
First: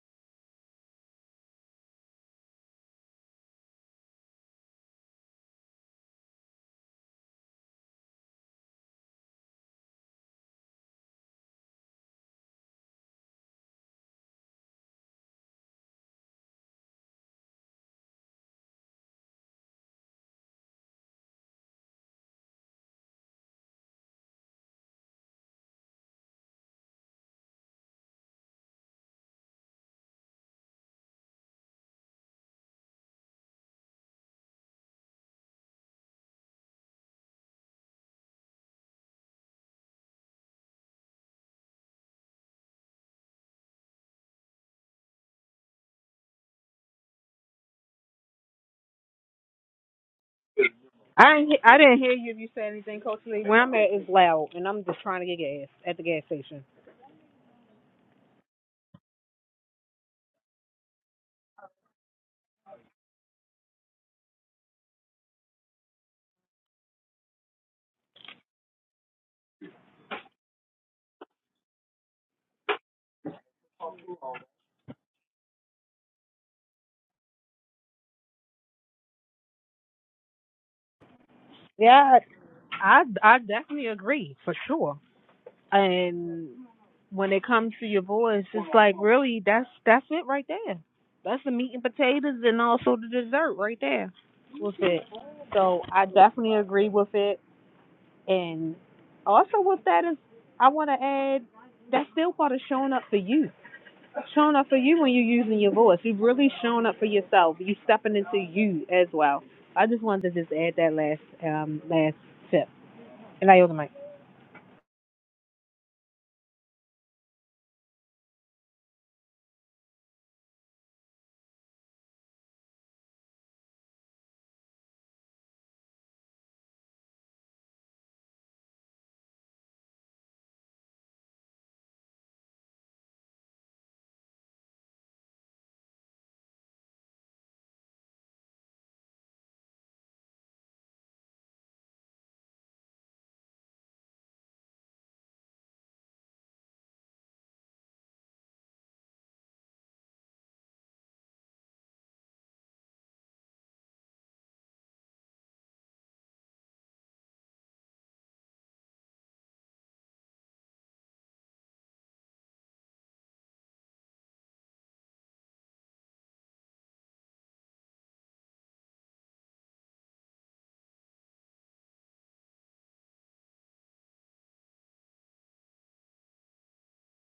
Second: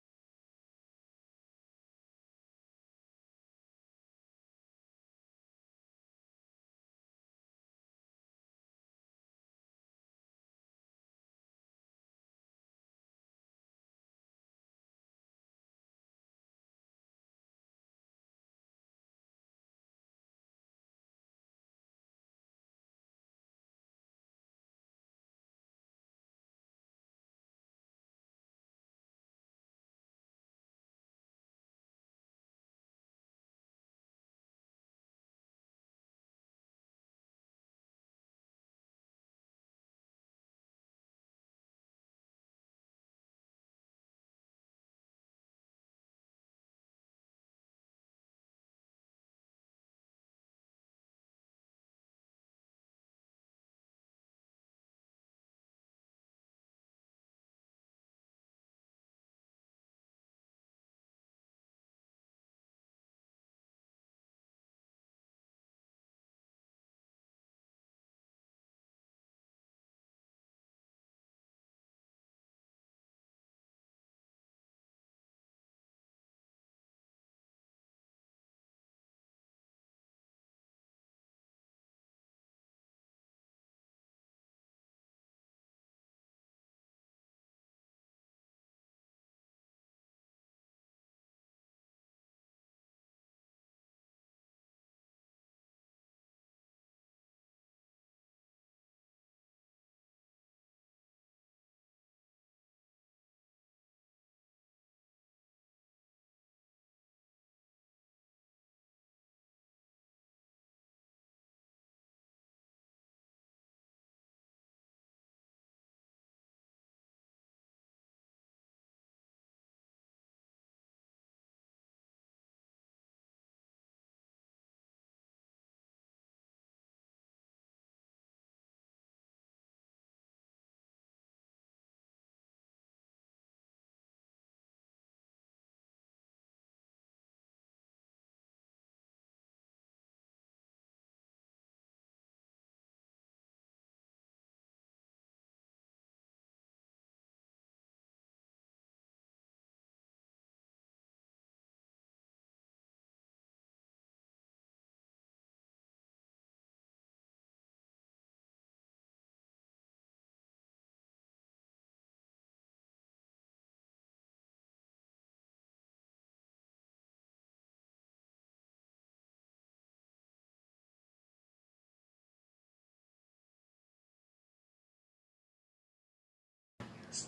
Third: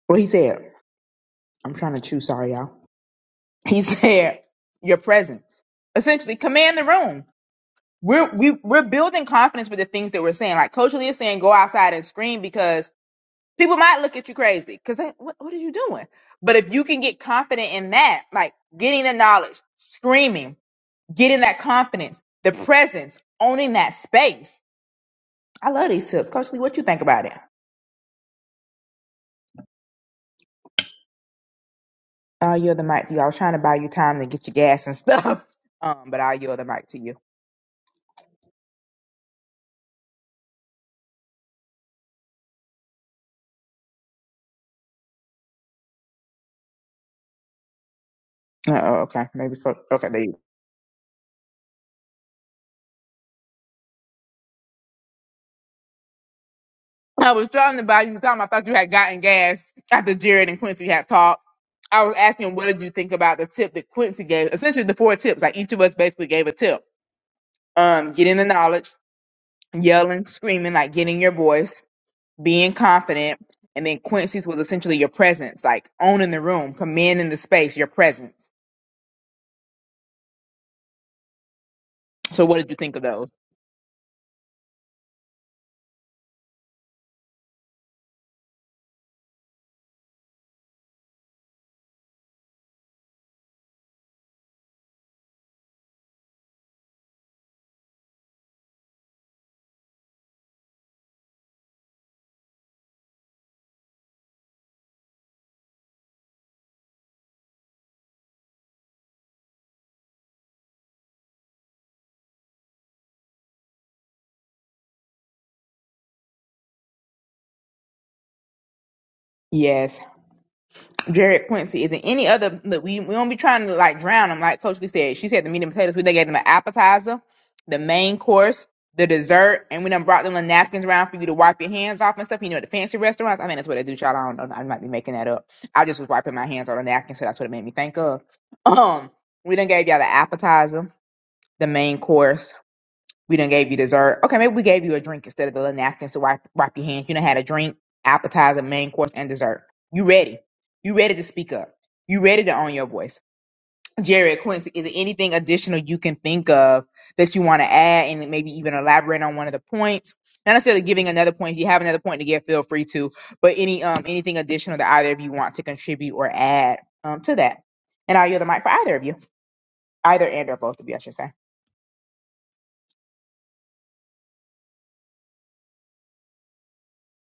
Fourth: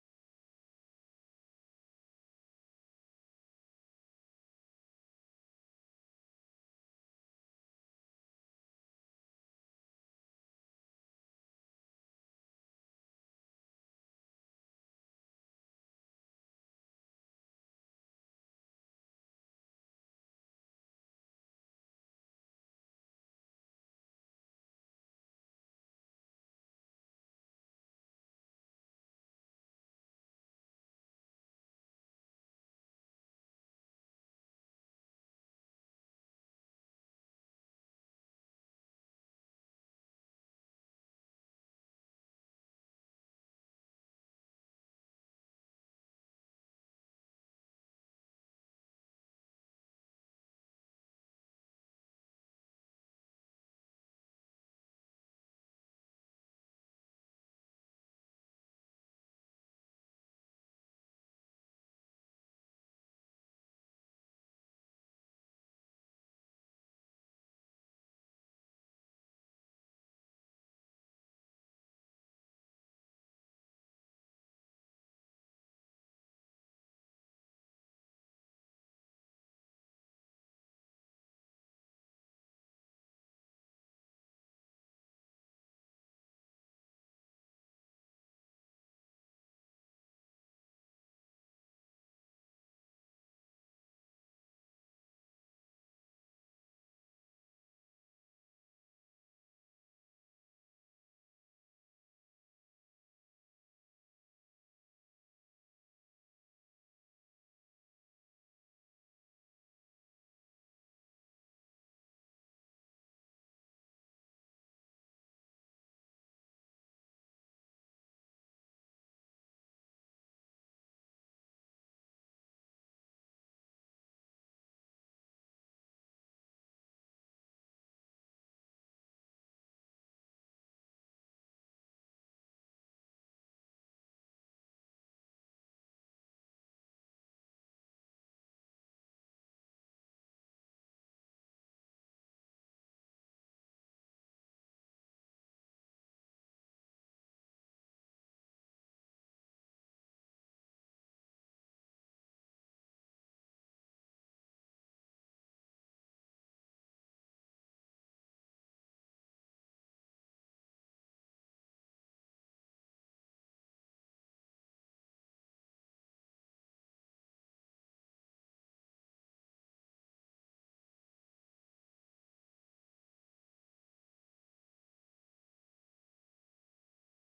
Speaker 1: Well, he said, I'm trying to chew, sorry, y'all. He said, your presence. Essentially, command the room. We're, we, we're building confidence with the things that we're saying. Like Coach Lee is saying, go outside and scream because people might look at you crazy because what, what are you doing? But if you can get confident in that, like getting the knowledge, screaming, getting that confidence, the presence, owning that space. I love these tips. Coach Lee, what you think about it? I'll yield the mic to you. I was trying to buy you time to get your gas and stuff. Um, but I'll yield the mic to you. Uh, oh, okay. Maybe for, okay, there you
Speaker 2: I ain't, he- I didn't hear you if you said anything, Coach Lee. Where I'm at is loud, and I'm just trying to get gas at the gas station.
Speaker 1: go. I was trying to buy you time. I thought you had gotten gas after Jared and Quincy had talked. I was asking him, what did you think about the tip that Quincy gave? Essentially the four tips. Like each of us basically gave a tip. Um, getting the knowledge, yelling, screaming, like getting your voice, being confident. And then Quincy's was essentially your presence, like owning the room, commanding the space, your presence.
Speaker 2: Yeah,
Speaker 1: So what did you think of
Speaker 2: I
Speaker 1: those?
Speaker 2: I definitely agree for sure. And when it comes to your voice, it's like really that's that's it right there. That's the meat and potatoes, and also the dessert right there with it. So I definitely agree with it, and also with that is I want to add that's still part of showing up for you showing up for you when you're using your voice. You've really shown up for yourself. You are stepping into you as well. I just wanted to just add that last um last tip. And I owe the mic.
Speaker 1: Yes. Jared Quincy. Is there any other? Look, we we won't be trying to like drown them. Like Coach Lee said, she said the meat and potatoes. We done gave them an appetizer, the main course, the dessert, and we done brought them the napkins around for you to wipe your hands off and stuff. You know, at the fancy restaurants. I mean, that's what they do, y'all. I don't know. I might be making that up. I just was wiping my hands on a napkin, so that's what it made me think of. Um, we done gave y'all the appetizer, the main course. We done gave you dessert. Okay, maybe we gave you a drink instead of the little napkins to wipe, wipe your hands. You done had a drink, appetizer, main course, and dessert. You ready. You ready to speak up. You ready to own your voice. Jared Quincy, is there anything additional you can think of that you want to add and maybe even elaborate on one of the points? Not necessarily giving another point. If you have another point to give, feel free to. But any um anything additional that either of you want to contribute or add um to that. And I'll yield the mic for either of you. Either and or both of you, I should say.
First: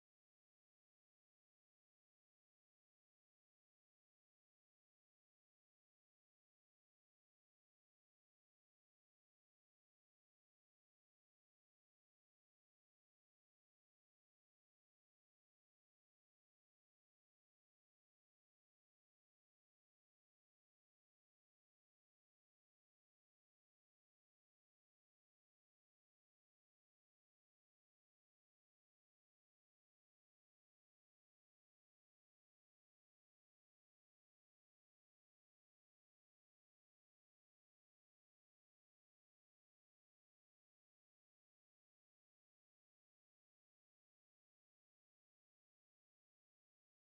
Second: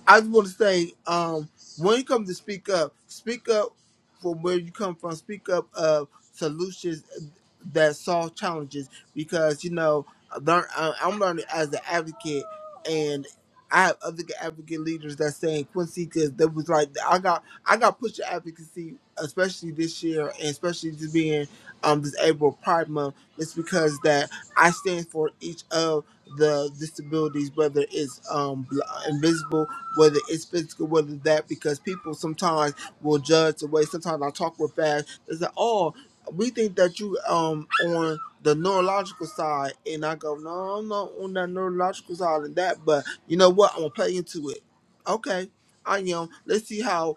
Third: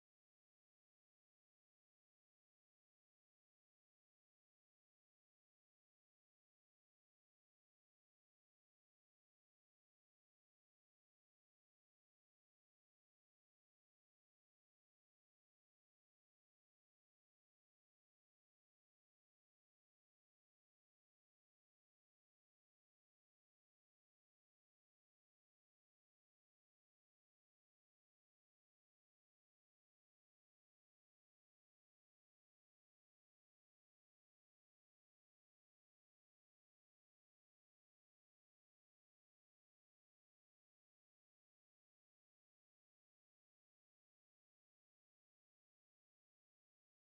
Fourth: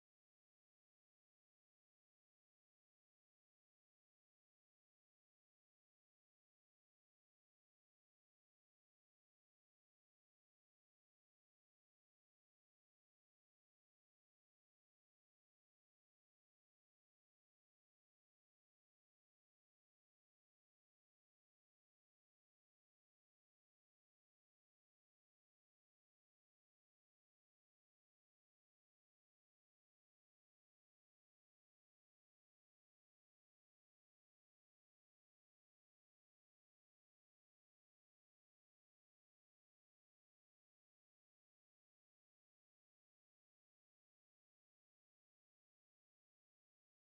Speaker 4: I just want to say, um, when you come to speak up, speak up from where you come from. Speak up of solutions that solve challenges because you know learn, I- I'm learning as an advocate, and I have other advocate leaders that saying Quincy because that was like I got I got pushed to advocacy, especially this year, and especially just being um this April Pride Month. It's because that I stand for each of the disabilities, whether it's um bl- invisible whether it's physical, whether that, because people sometimes will judge the way sometimes I talk real fast. They say, oh, we think that you um on the neurological side, and I go, no, I'm not on that neurological side of that, but you know what? I'm gonna play into it. Okay, I am. Let's see how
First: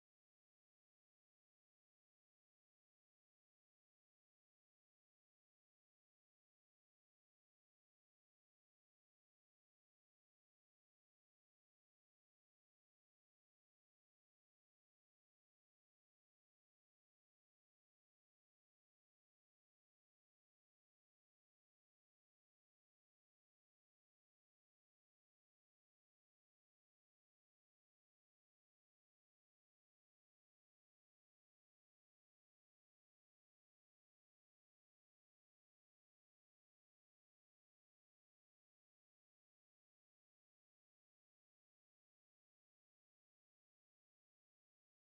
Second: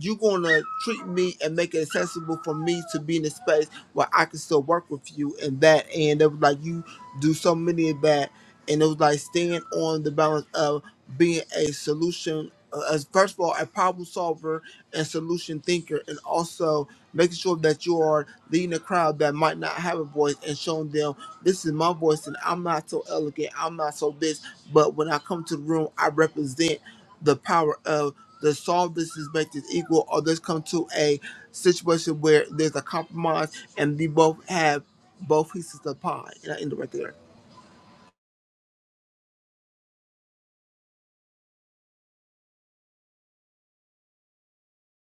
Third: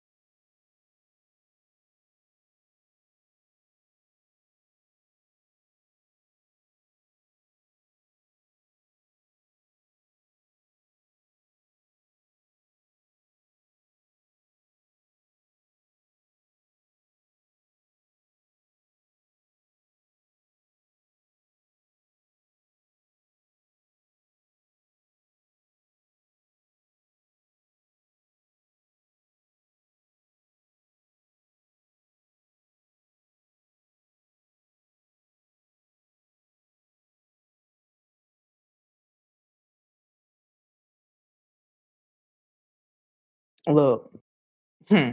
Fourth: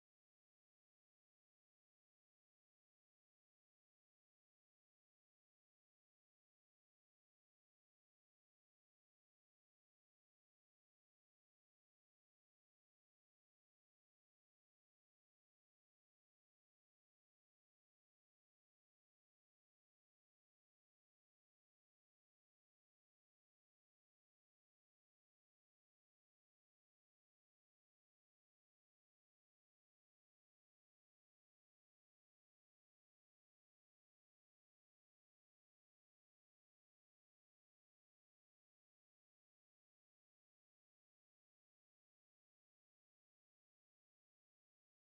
Speaker 4: you're gonna treat me and make it accessible for me to be in a space where I can still work with you and that and it was like you do so many of that and it was like staying on the balance of being a solution uh, as first of all a problem solver and solution thinker and also making sure that you are leading a crowd that might not have a voice and showing them this is my voice, and I'm not so elegant. I'm not so this. But when I come to the room, I represent the power of the solve this is make this equal, or let come to a situation where there's a compromise, and we both have both pieces of pie. And I end it right there.
Speaker 1: Look. Hmm.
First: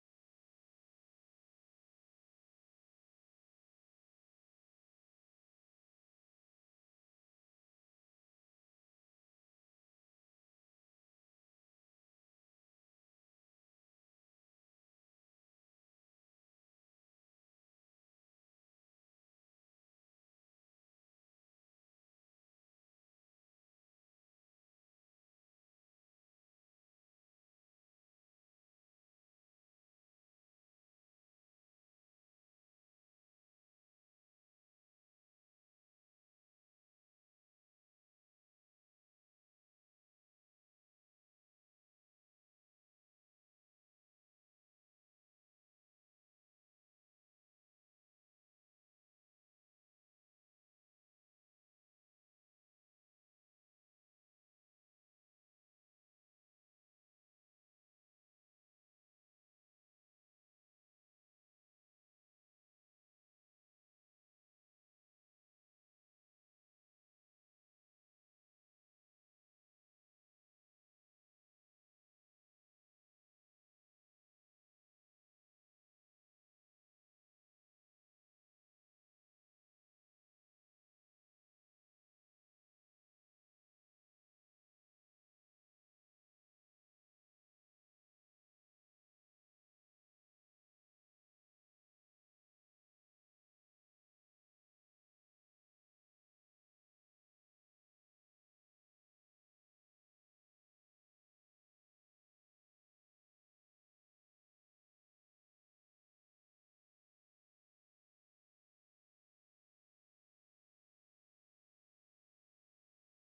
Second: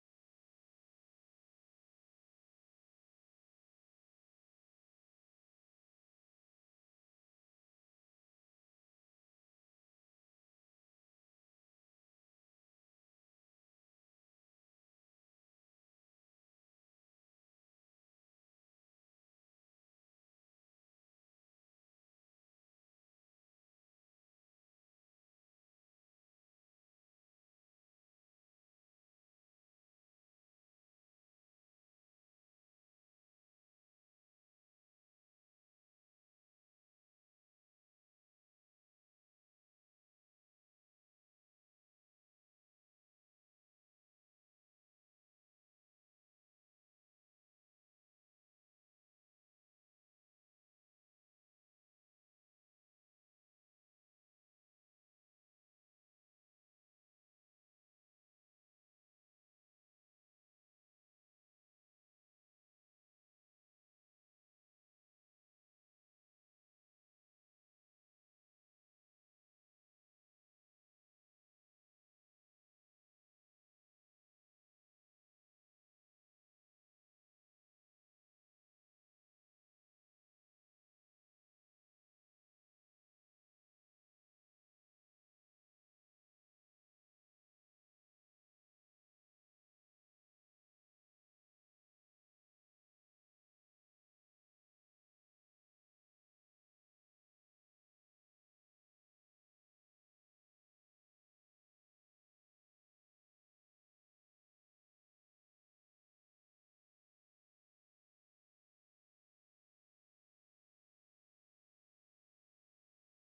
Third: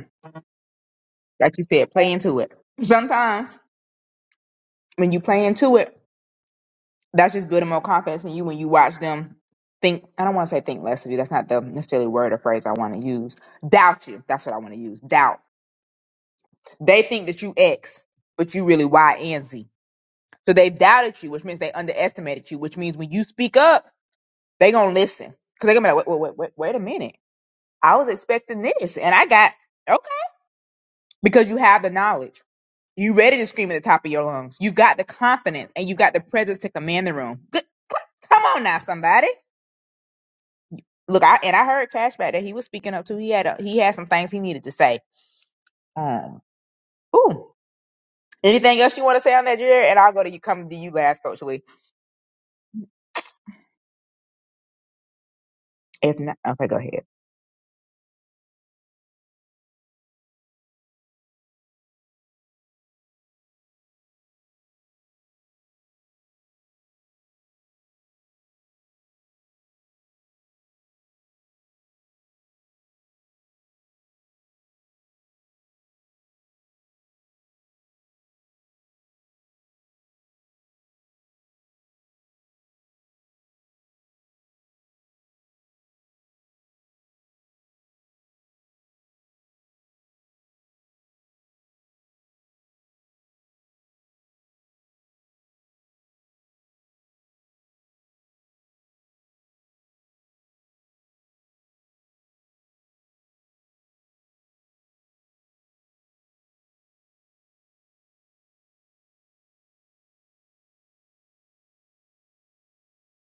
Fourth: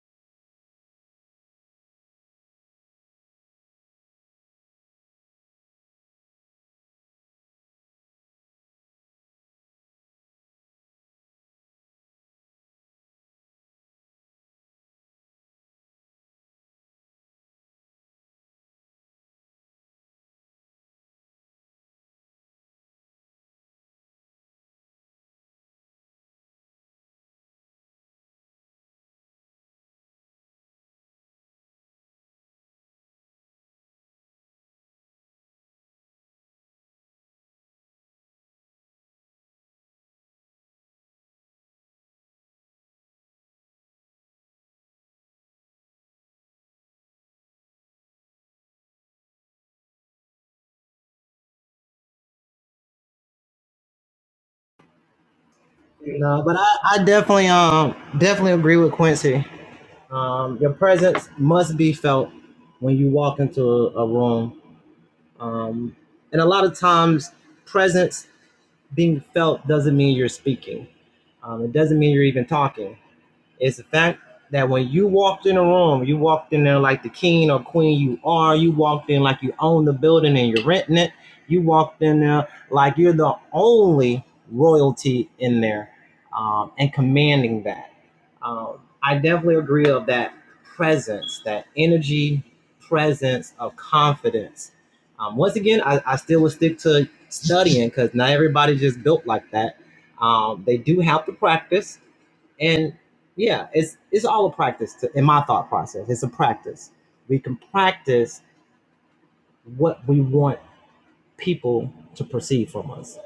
Speaker 1: Like you said, play into it. Sometimes when you play into it, that's just building more confidence in you when you watch them think I don't want to say think less of you. That's not the necessarily word or phrase I want to use. Doubt you. That's what I want to use. Doubt. They think that you X, but you really Y and Z. So they doubted you, which means they underestimated you, which means when you speak up, they gonna listen. Cause they gonna be like, wait, wait, wait, wait, wait a minute. I was expecting this and I got okay. Because you have the knowledge. You ready to scream at the top of your lungs. You got the confidence and you got the presence to command the room. Good. Come on now, somebody. Look, I and I heard Cashback that he was speaking up too. He had a, he had some things he needed to say. Um, ooh. Anything else you want to say on that, Jared? And I'll go to you. Come to you last, Coach Lee. If not,
Speaker 3: No, but
Speaker 1: okay,
Speaker 3: I,
Speaker 1: go
Speaker 3: I
Speaker 1: ahead.
Speaker 3: definitely um definitely agree with Quincy. Um, your presence must be felt when you walk into a, a room. Um, and a lot of times, presence being felt doesn't mean you're speaking. Um, it doesn't mean you're even talking. It's the fact that when you walked in a room, you walked in there like the king or queen you are. You walked in like you own the building and you're renting it. You walked in there like you're the only royalty in there um, and commanding that. Um, I definitely agree of that presence, that energy, presence of confidence. Um, once again, I, I still would stick to studying because not everybody just built like that. Um, they do have to practice and yeah it's it's all a practice to, in my thought process it's a practice we can practice what we want people to perceive from us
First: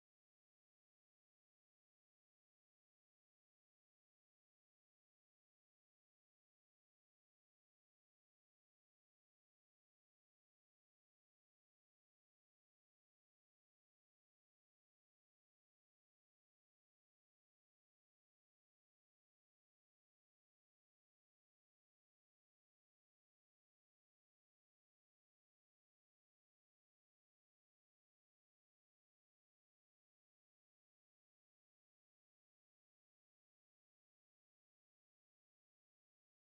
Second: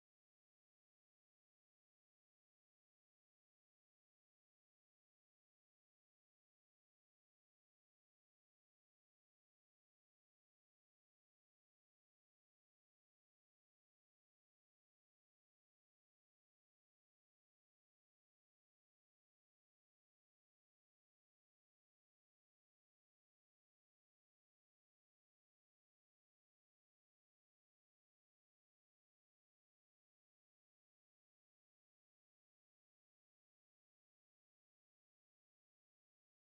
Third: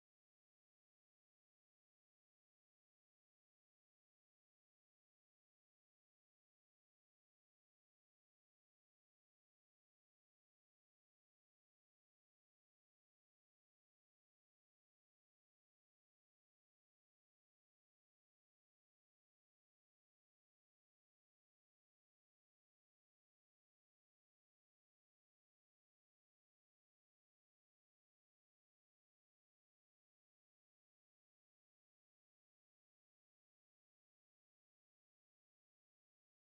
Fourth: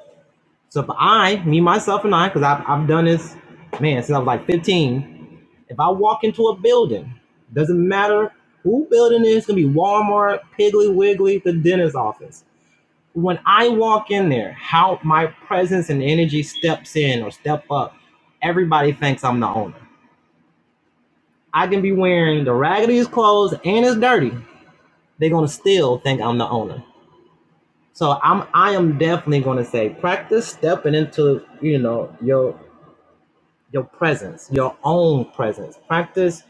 Speaker 3: so if i me myself and i because I've, I've done this man since i was like 15 if i walk into a building doesn't matter who building it is gonna be walmart piggly wiggly the dentist office when i walk in there how my presence and energy steps in or step up everybody thinks i'm the owner I can be wearing the raggediest clothes and it's dirty. They're gonna still think I'm the owner. So I'm I am definitely gonna say practice stepping into you know your your presence, your own presence. Practice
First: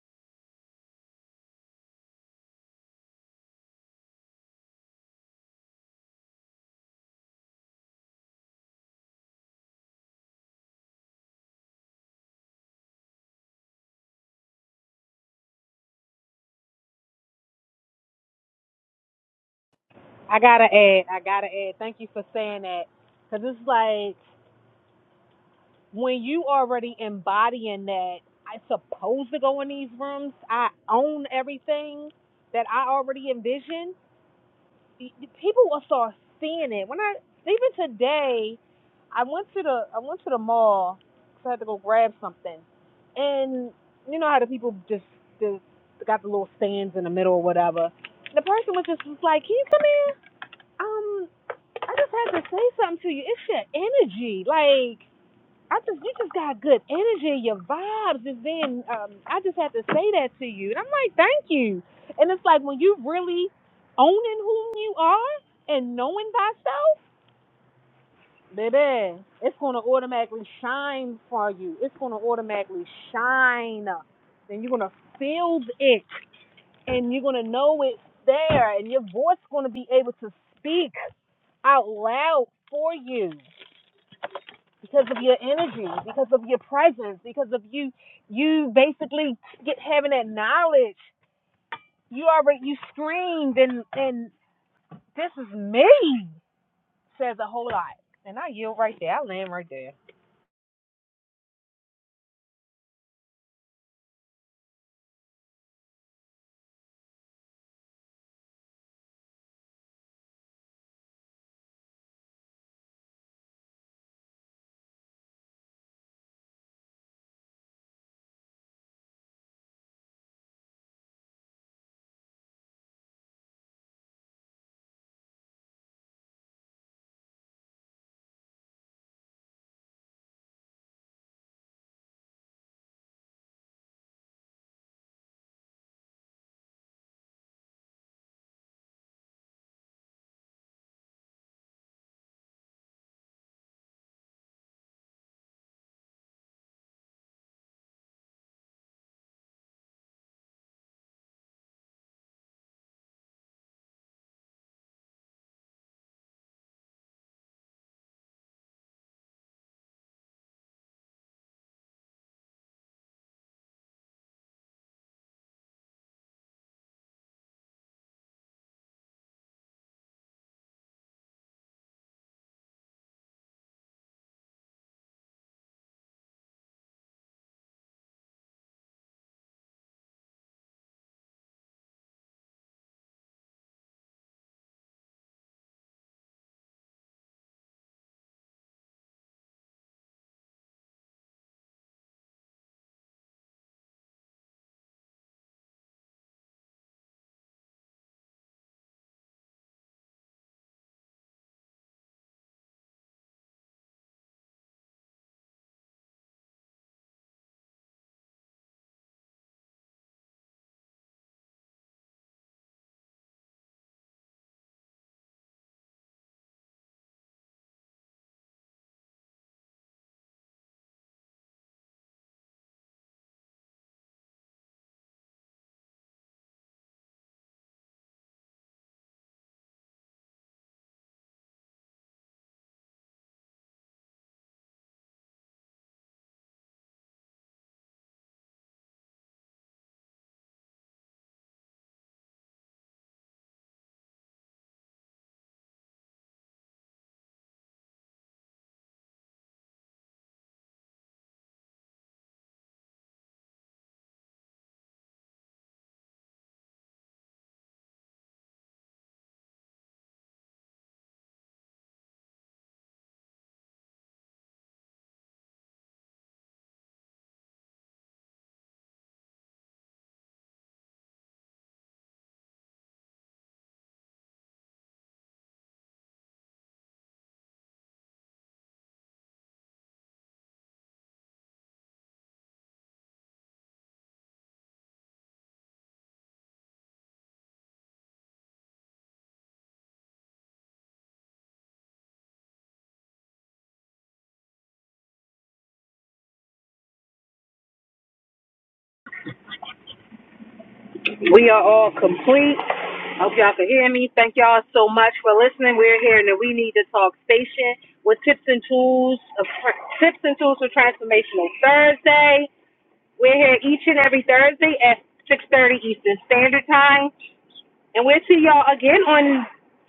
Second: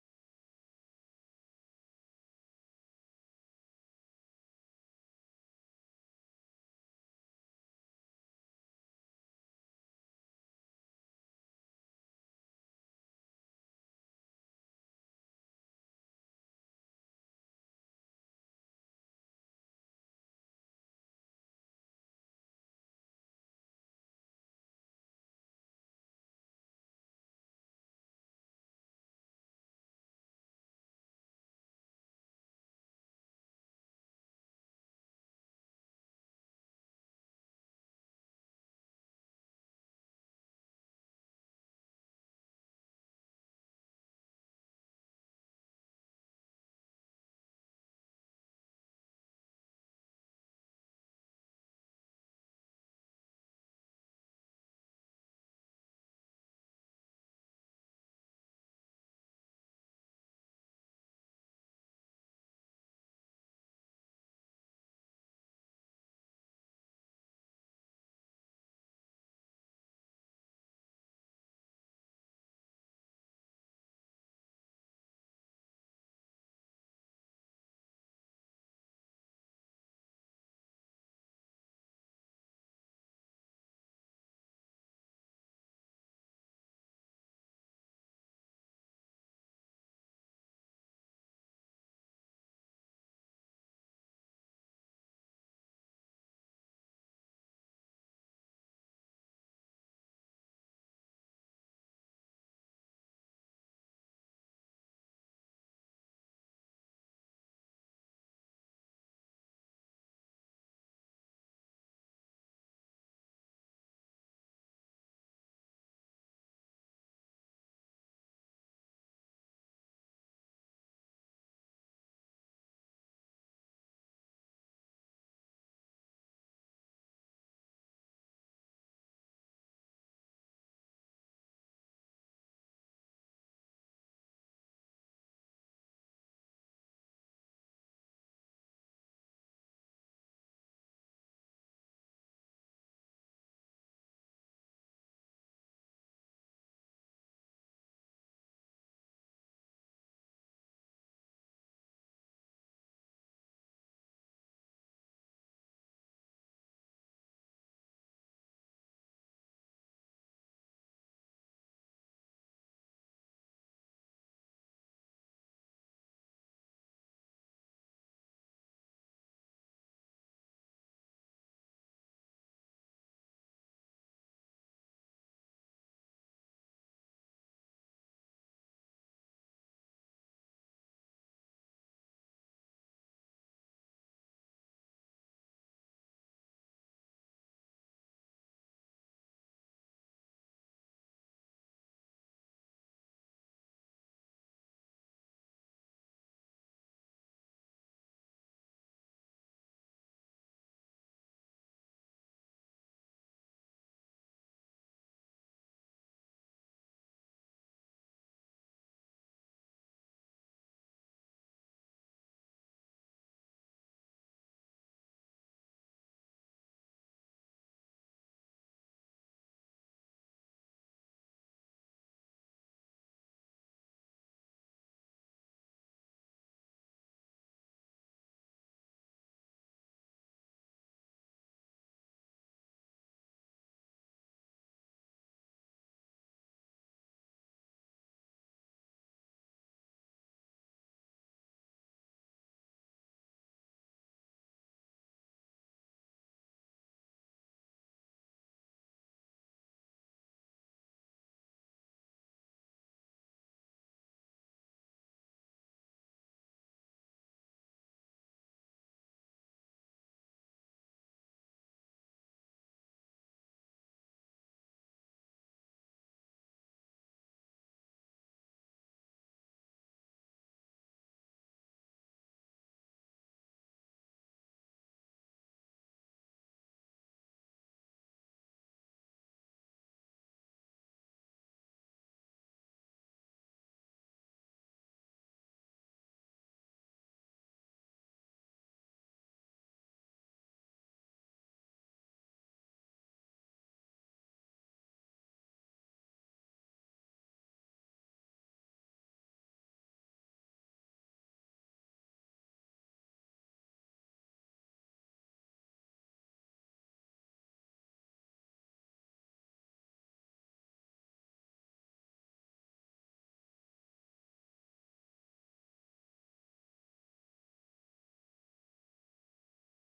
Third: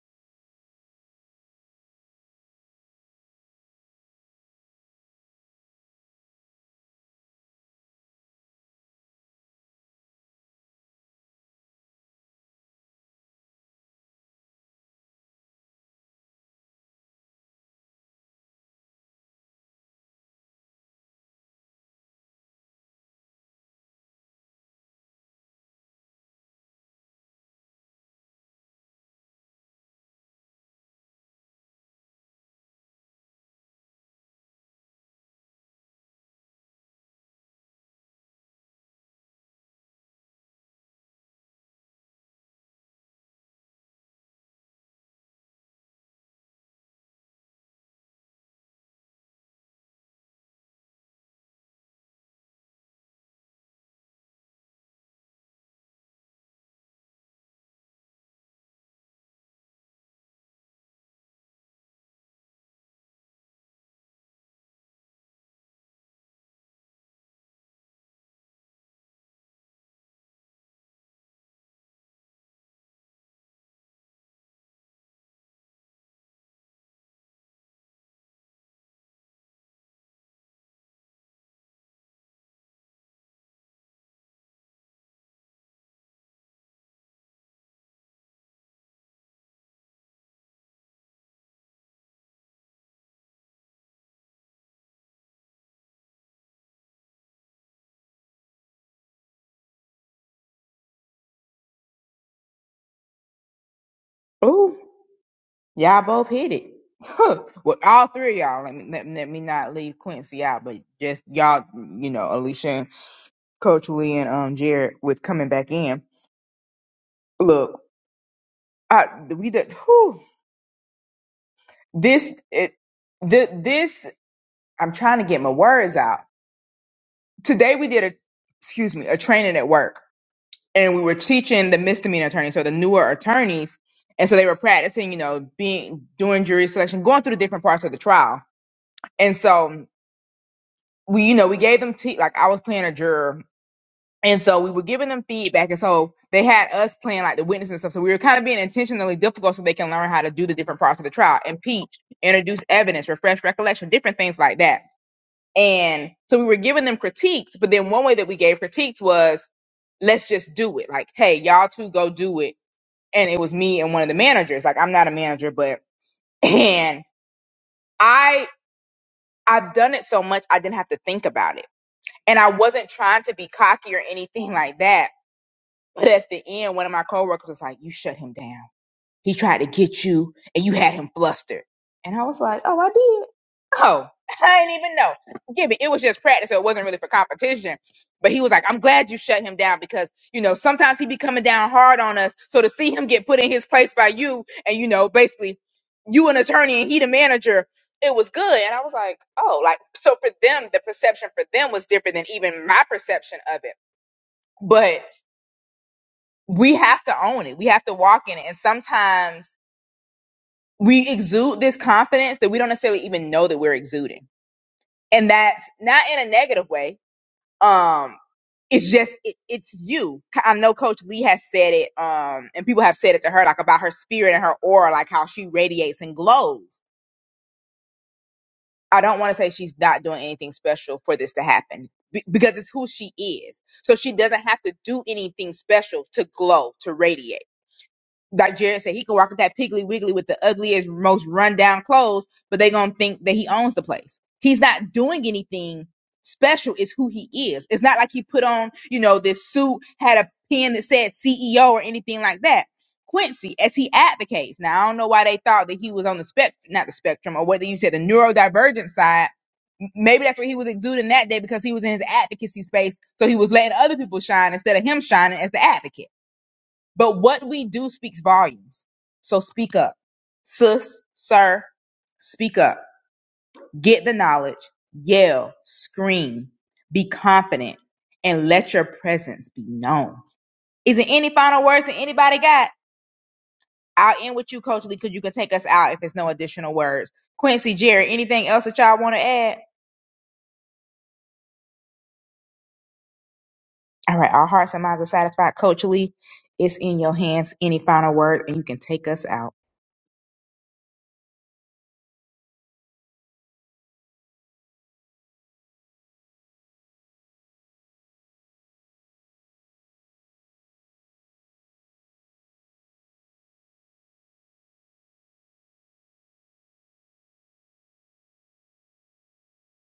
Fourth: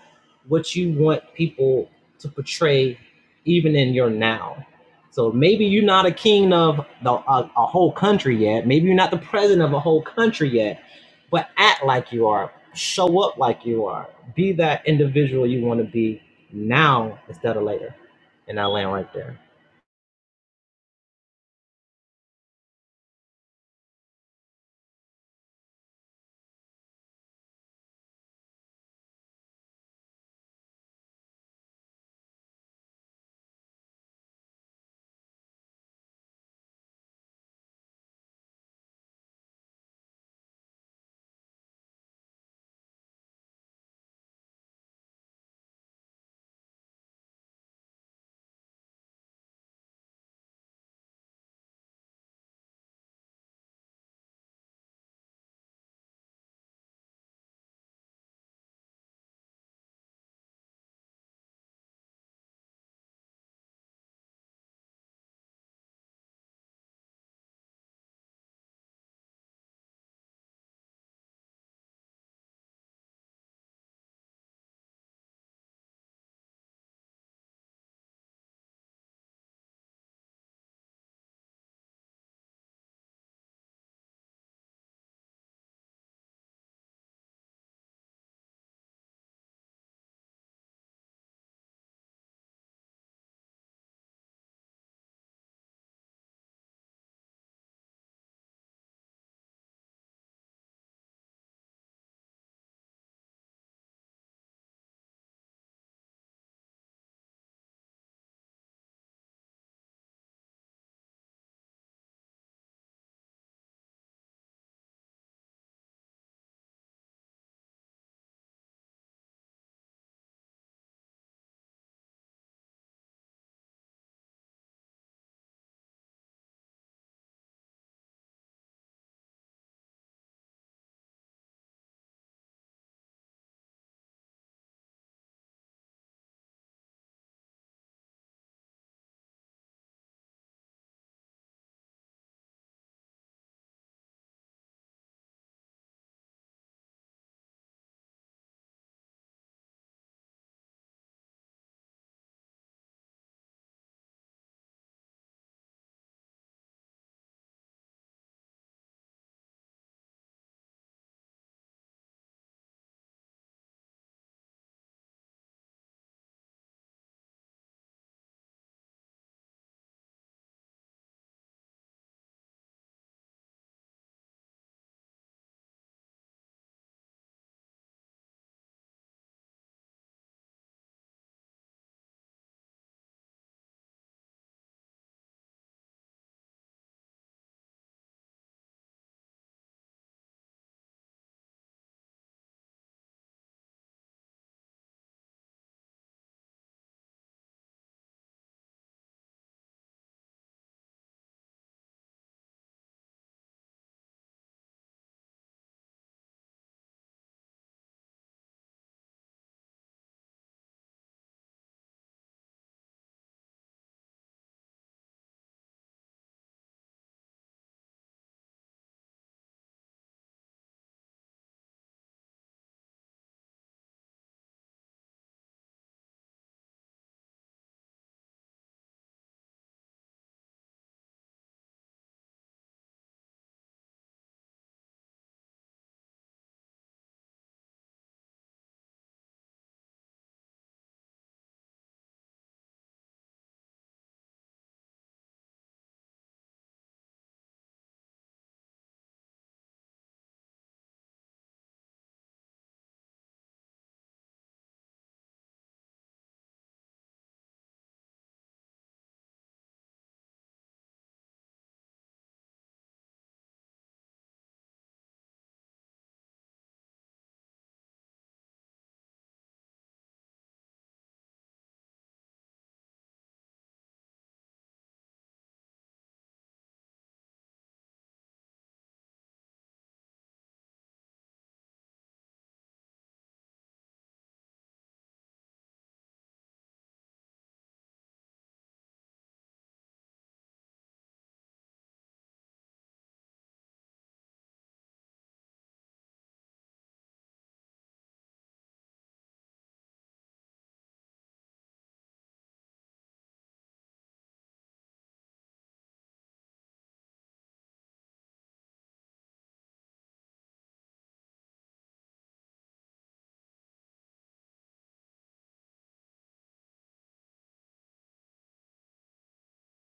Speaker 3: what you want people to portray, even in your now. So maybe you're not a king of the, a, a whole country yet. Maybe you're not the president of a whole country yet, but act like you are. Show up like you are. Be that individual you want to be now instead of later. And I land right there.
Speaker 2: I gotta add. I gotta add. Thank you for saying that because it's like when you already embodying that. I supposed to go in these rooms. I own everything that I already envisioned. people will start seeing it. When I even today, I went to the I went to the mall 'cause I had to go grab something, and you know how the people just, just got the little stands in the middle or whatever. The person was just was like, "Can you come? Um, I just had to say something to you. It's your energy, like." I just you just got good energy. Your vibes is being. Um, I just had to say that to you, and I'm like, thank you. And it's like when you really owning who you are and knowing thyself, baby, it's gonna automatically shine for you. It's gonna automatically shine, and you're gonna feel it, and you're gonna know it's there, and your voice gonna be able to speak out loud for you. because of your energy, because of your presence, because of you you basically get having that knowledge. You already you screamed and and this is me says a whole lot. And I yield right there. I land right there.
Speaker 1: Ooh, y'all both hit it. Huh. Well, all three of y'all. Let me let, let me not leave Quincy out, but just y'all, you know, Alicia, and Coach Lee, and um Jared with coming back in. Look, I we did. Whew. This it the this I'm trying to get my words out. Today we did a excuse me, a training at work and we were teaching the misdemeanor attorneys, so the newer attorneys. And so they were practicing, you know, being doing jury selection, going through the different parts of the trial. And so we, you know, we gave them te- like I was playing a juror. And so we were giving them feedback. And so they had us playing like the witness and stuff. So we were kind of being intentionally difficult so they can learn how to do the different parts of the trial, impeach, introduce evidence, refresh recollection, different things like that. And so we were giving them critiques, but then one way that we gave critiques was, let's just do it. Like, hey, y'all two go do it. And it was me and one of the managers. Like, I'm not a manager, but, and I, I've done it so much, I didn't have to think about it. And I wasn't trying to be cocky or anything like that. But at the end, one of my coworkers was like, you shut him down. He tried to get you and you had him flustered. And I was like, oh, I did. Oh, I didn't even know. Give it. It was just practice. So it wasn't really for competition. But he was like, I'm glad you shut him down because, you know, sometimes he be coming down hard on us. So to see him get put in his place by you and, you know, basically you an attorney and he the manager, it was good. And I was like, oh, like, so for them, the perception for them was different than even my perception of it. But we have to own it. We have to walk in it. And sometimes we exude this confidence that we don't necessarily even know that we're exuding and that's not in a negative way um it's just it, it's you i know coach lee has said it um and people have said it to her like about her spirit and her aura like how she radiates and glows i don't want to say she's not doing anything special for this to happen be- because it's who she is so she doesn't have to do anything special to glow to radiate like Jared said, he can walk with that piggly wiggly with the ugliest, most rundown clothes, but they gonna think that he owns the place. He's not doing anything special. It's who he is. It's not like he put on, you know, this suit, had a pen that said CEO or anything like that. Quincy, as he advocates, now I don't know why they thought that he was on the spectrum, not the spectrum, or whether you said the neurodivergent side. M- Maybe that's what he was exuding that day because he was in his advocacy space. So he was letting other people shine instead of him shining as the advocate but what we do speaks volumes. So speak up. Sis, sir, speak up. Get the knowledge, yell, scream, be confident, and let your presence be known. Is there any final words that anybody got? I'll end with you, Coach Lee, because you can take us out if there's no additional words. Quincy, Jerry, anything else that y'all want to add? All right, our hearts and minds are satisfied. Coach Lee, it's in your hands. Any final words, and you can take us out.
Speaker 2: We are all complete. I Hope y'all can hear me. Thank y'all so much for listening. We're here in the We Need to Talk station with tips and tools, of, tips and tools for transformational Thursday. We're here each and every Thursday at 6:30 Eastern Standard Time. And we'll see y'all again on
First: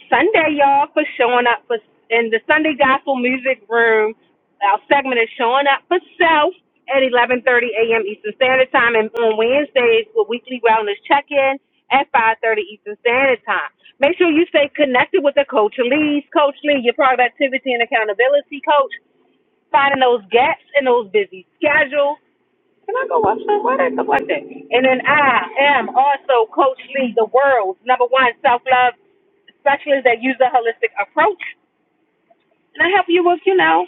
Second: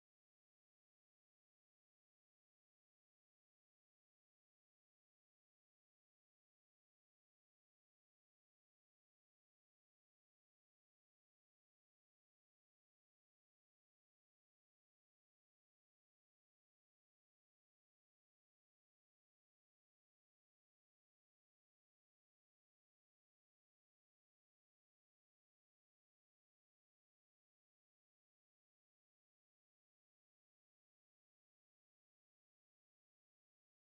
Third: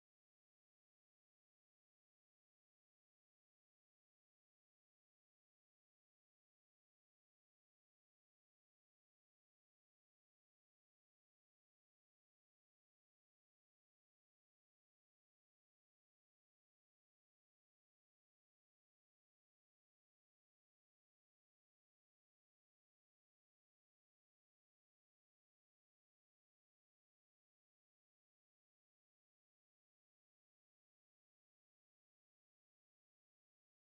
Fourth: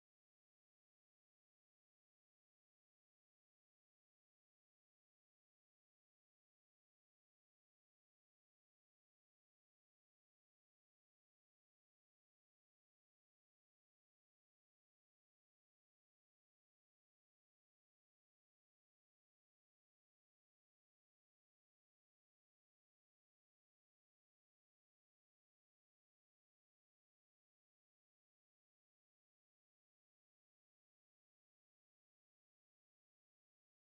Speaker 2: Sunday, y'all, for showing up for in the Sunday Gospel Music Room. Our segment is showing up for self at 11:30 a.m. Eastern Standard Time, and on Wednesdays with weekly wellness check-in at 5:30 Eastern Standard Time. Make sure you stay connected with the Coach Lee's Coach Lee, your productivity and accountability coach, finding those gaps in those busy schedules can I go watch that? Why they look like that? And then I am also Coach Lee, the world's number one self love specialist that uses a holistic approach. And I help you with, you know,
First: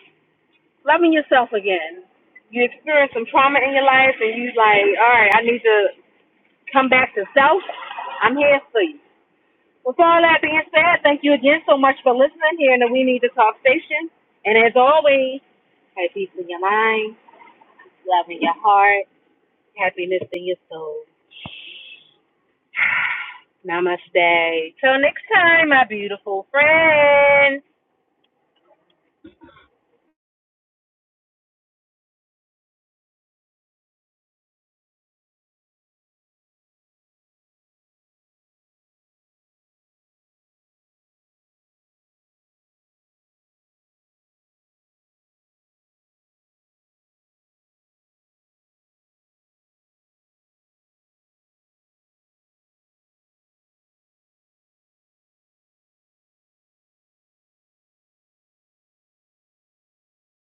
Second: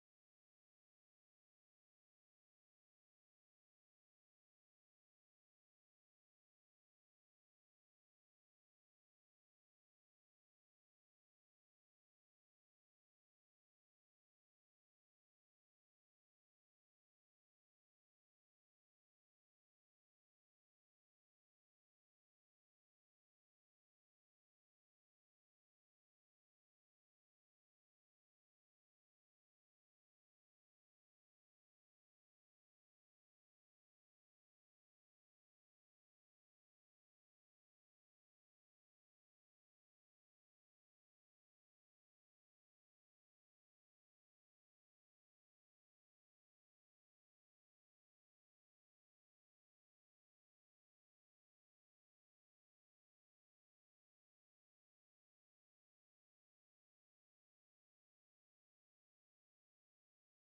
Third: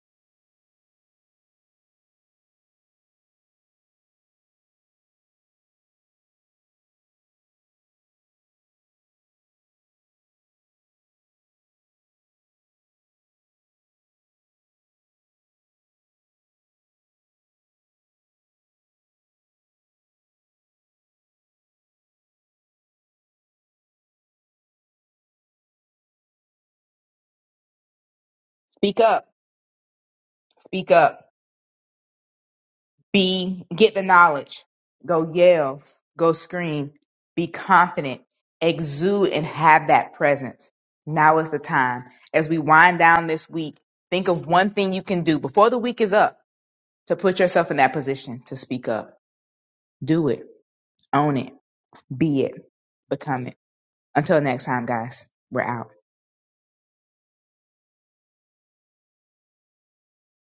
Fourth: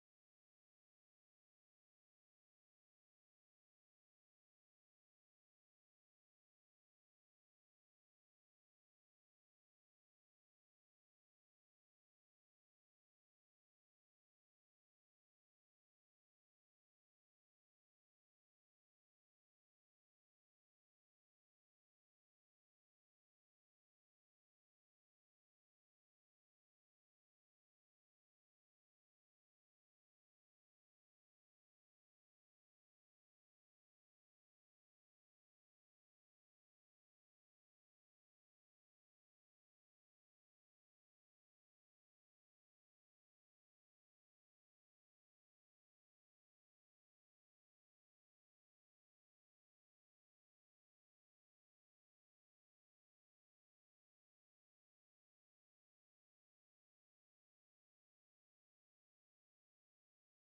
Speaker 2: loving yourself again. You experience some trauma in your life and you like, all right, I need to come back to self. I'm here for you. With all that being said, thank you again so much for listening here in the We Need to Talk station. And as always, have peace in your mind, love in your heart, happiness in your soul. Namaste. Till next time, my beautiful friends.
Speaker 1: Speak up. Speak up. Be get the knowledge. Go yell. Go scream. Be confident. Exude and have that presence. Now is the time. As we wind down this week, think of one thing you can do before the week is up to put yourself in that position to speak up. Do it. Own it. Be it. Become it. Until next time, guys, we're out.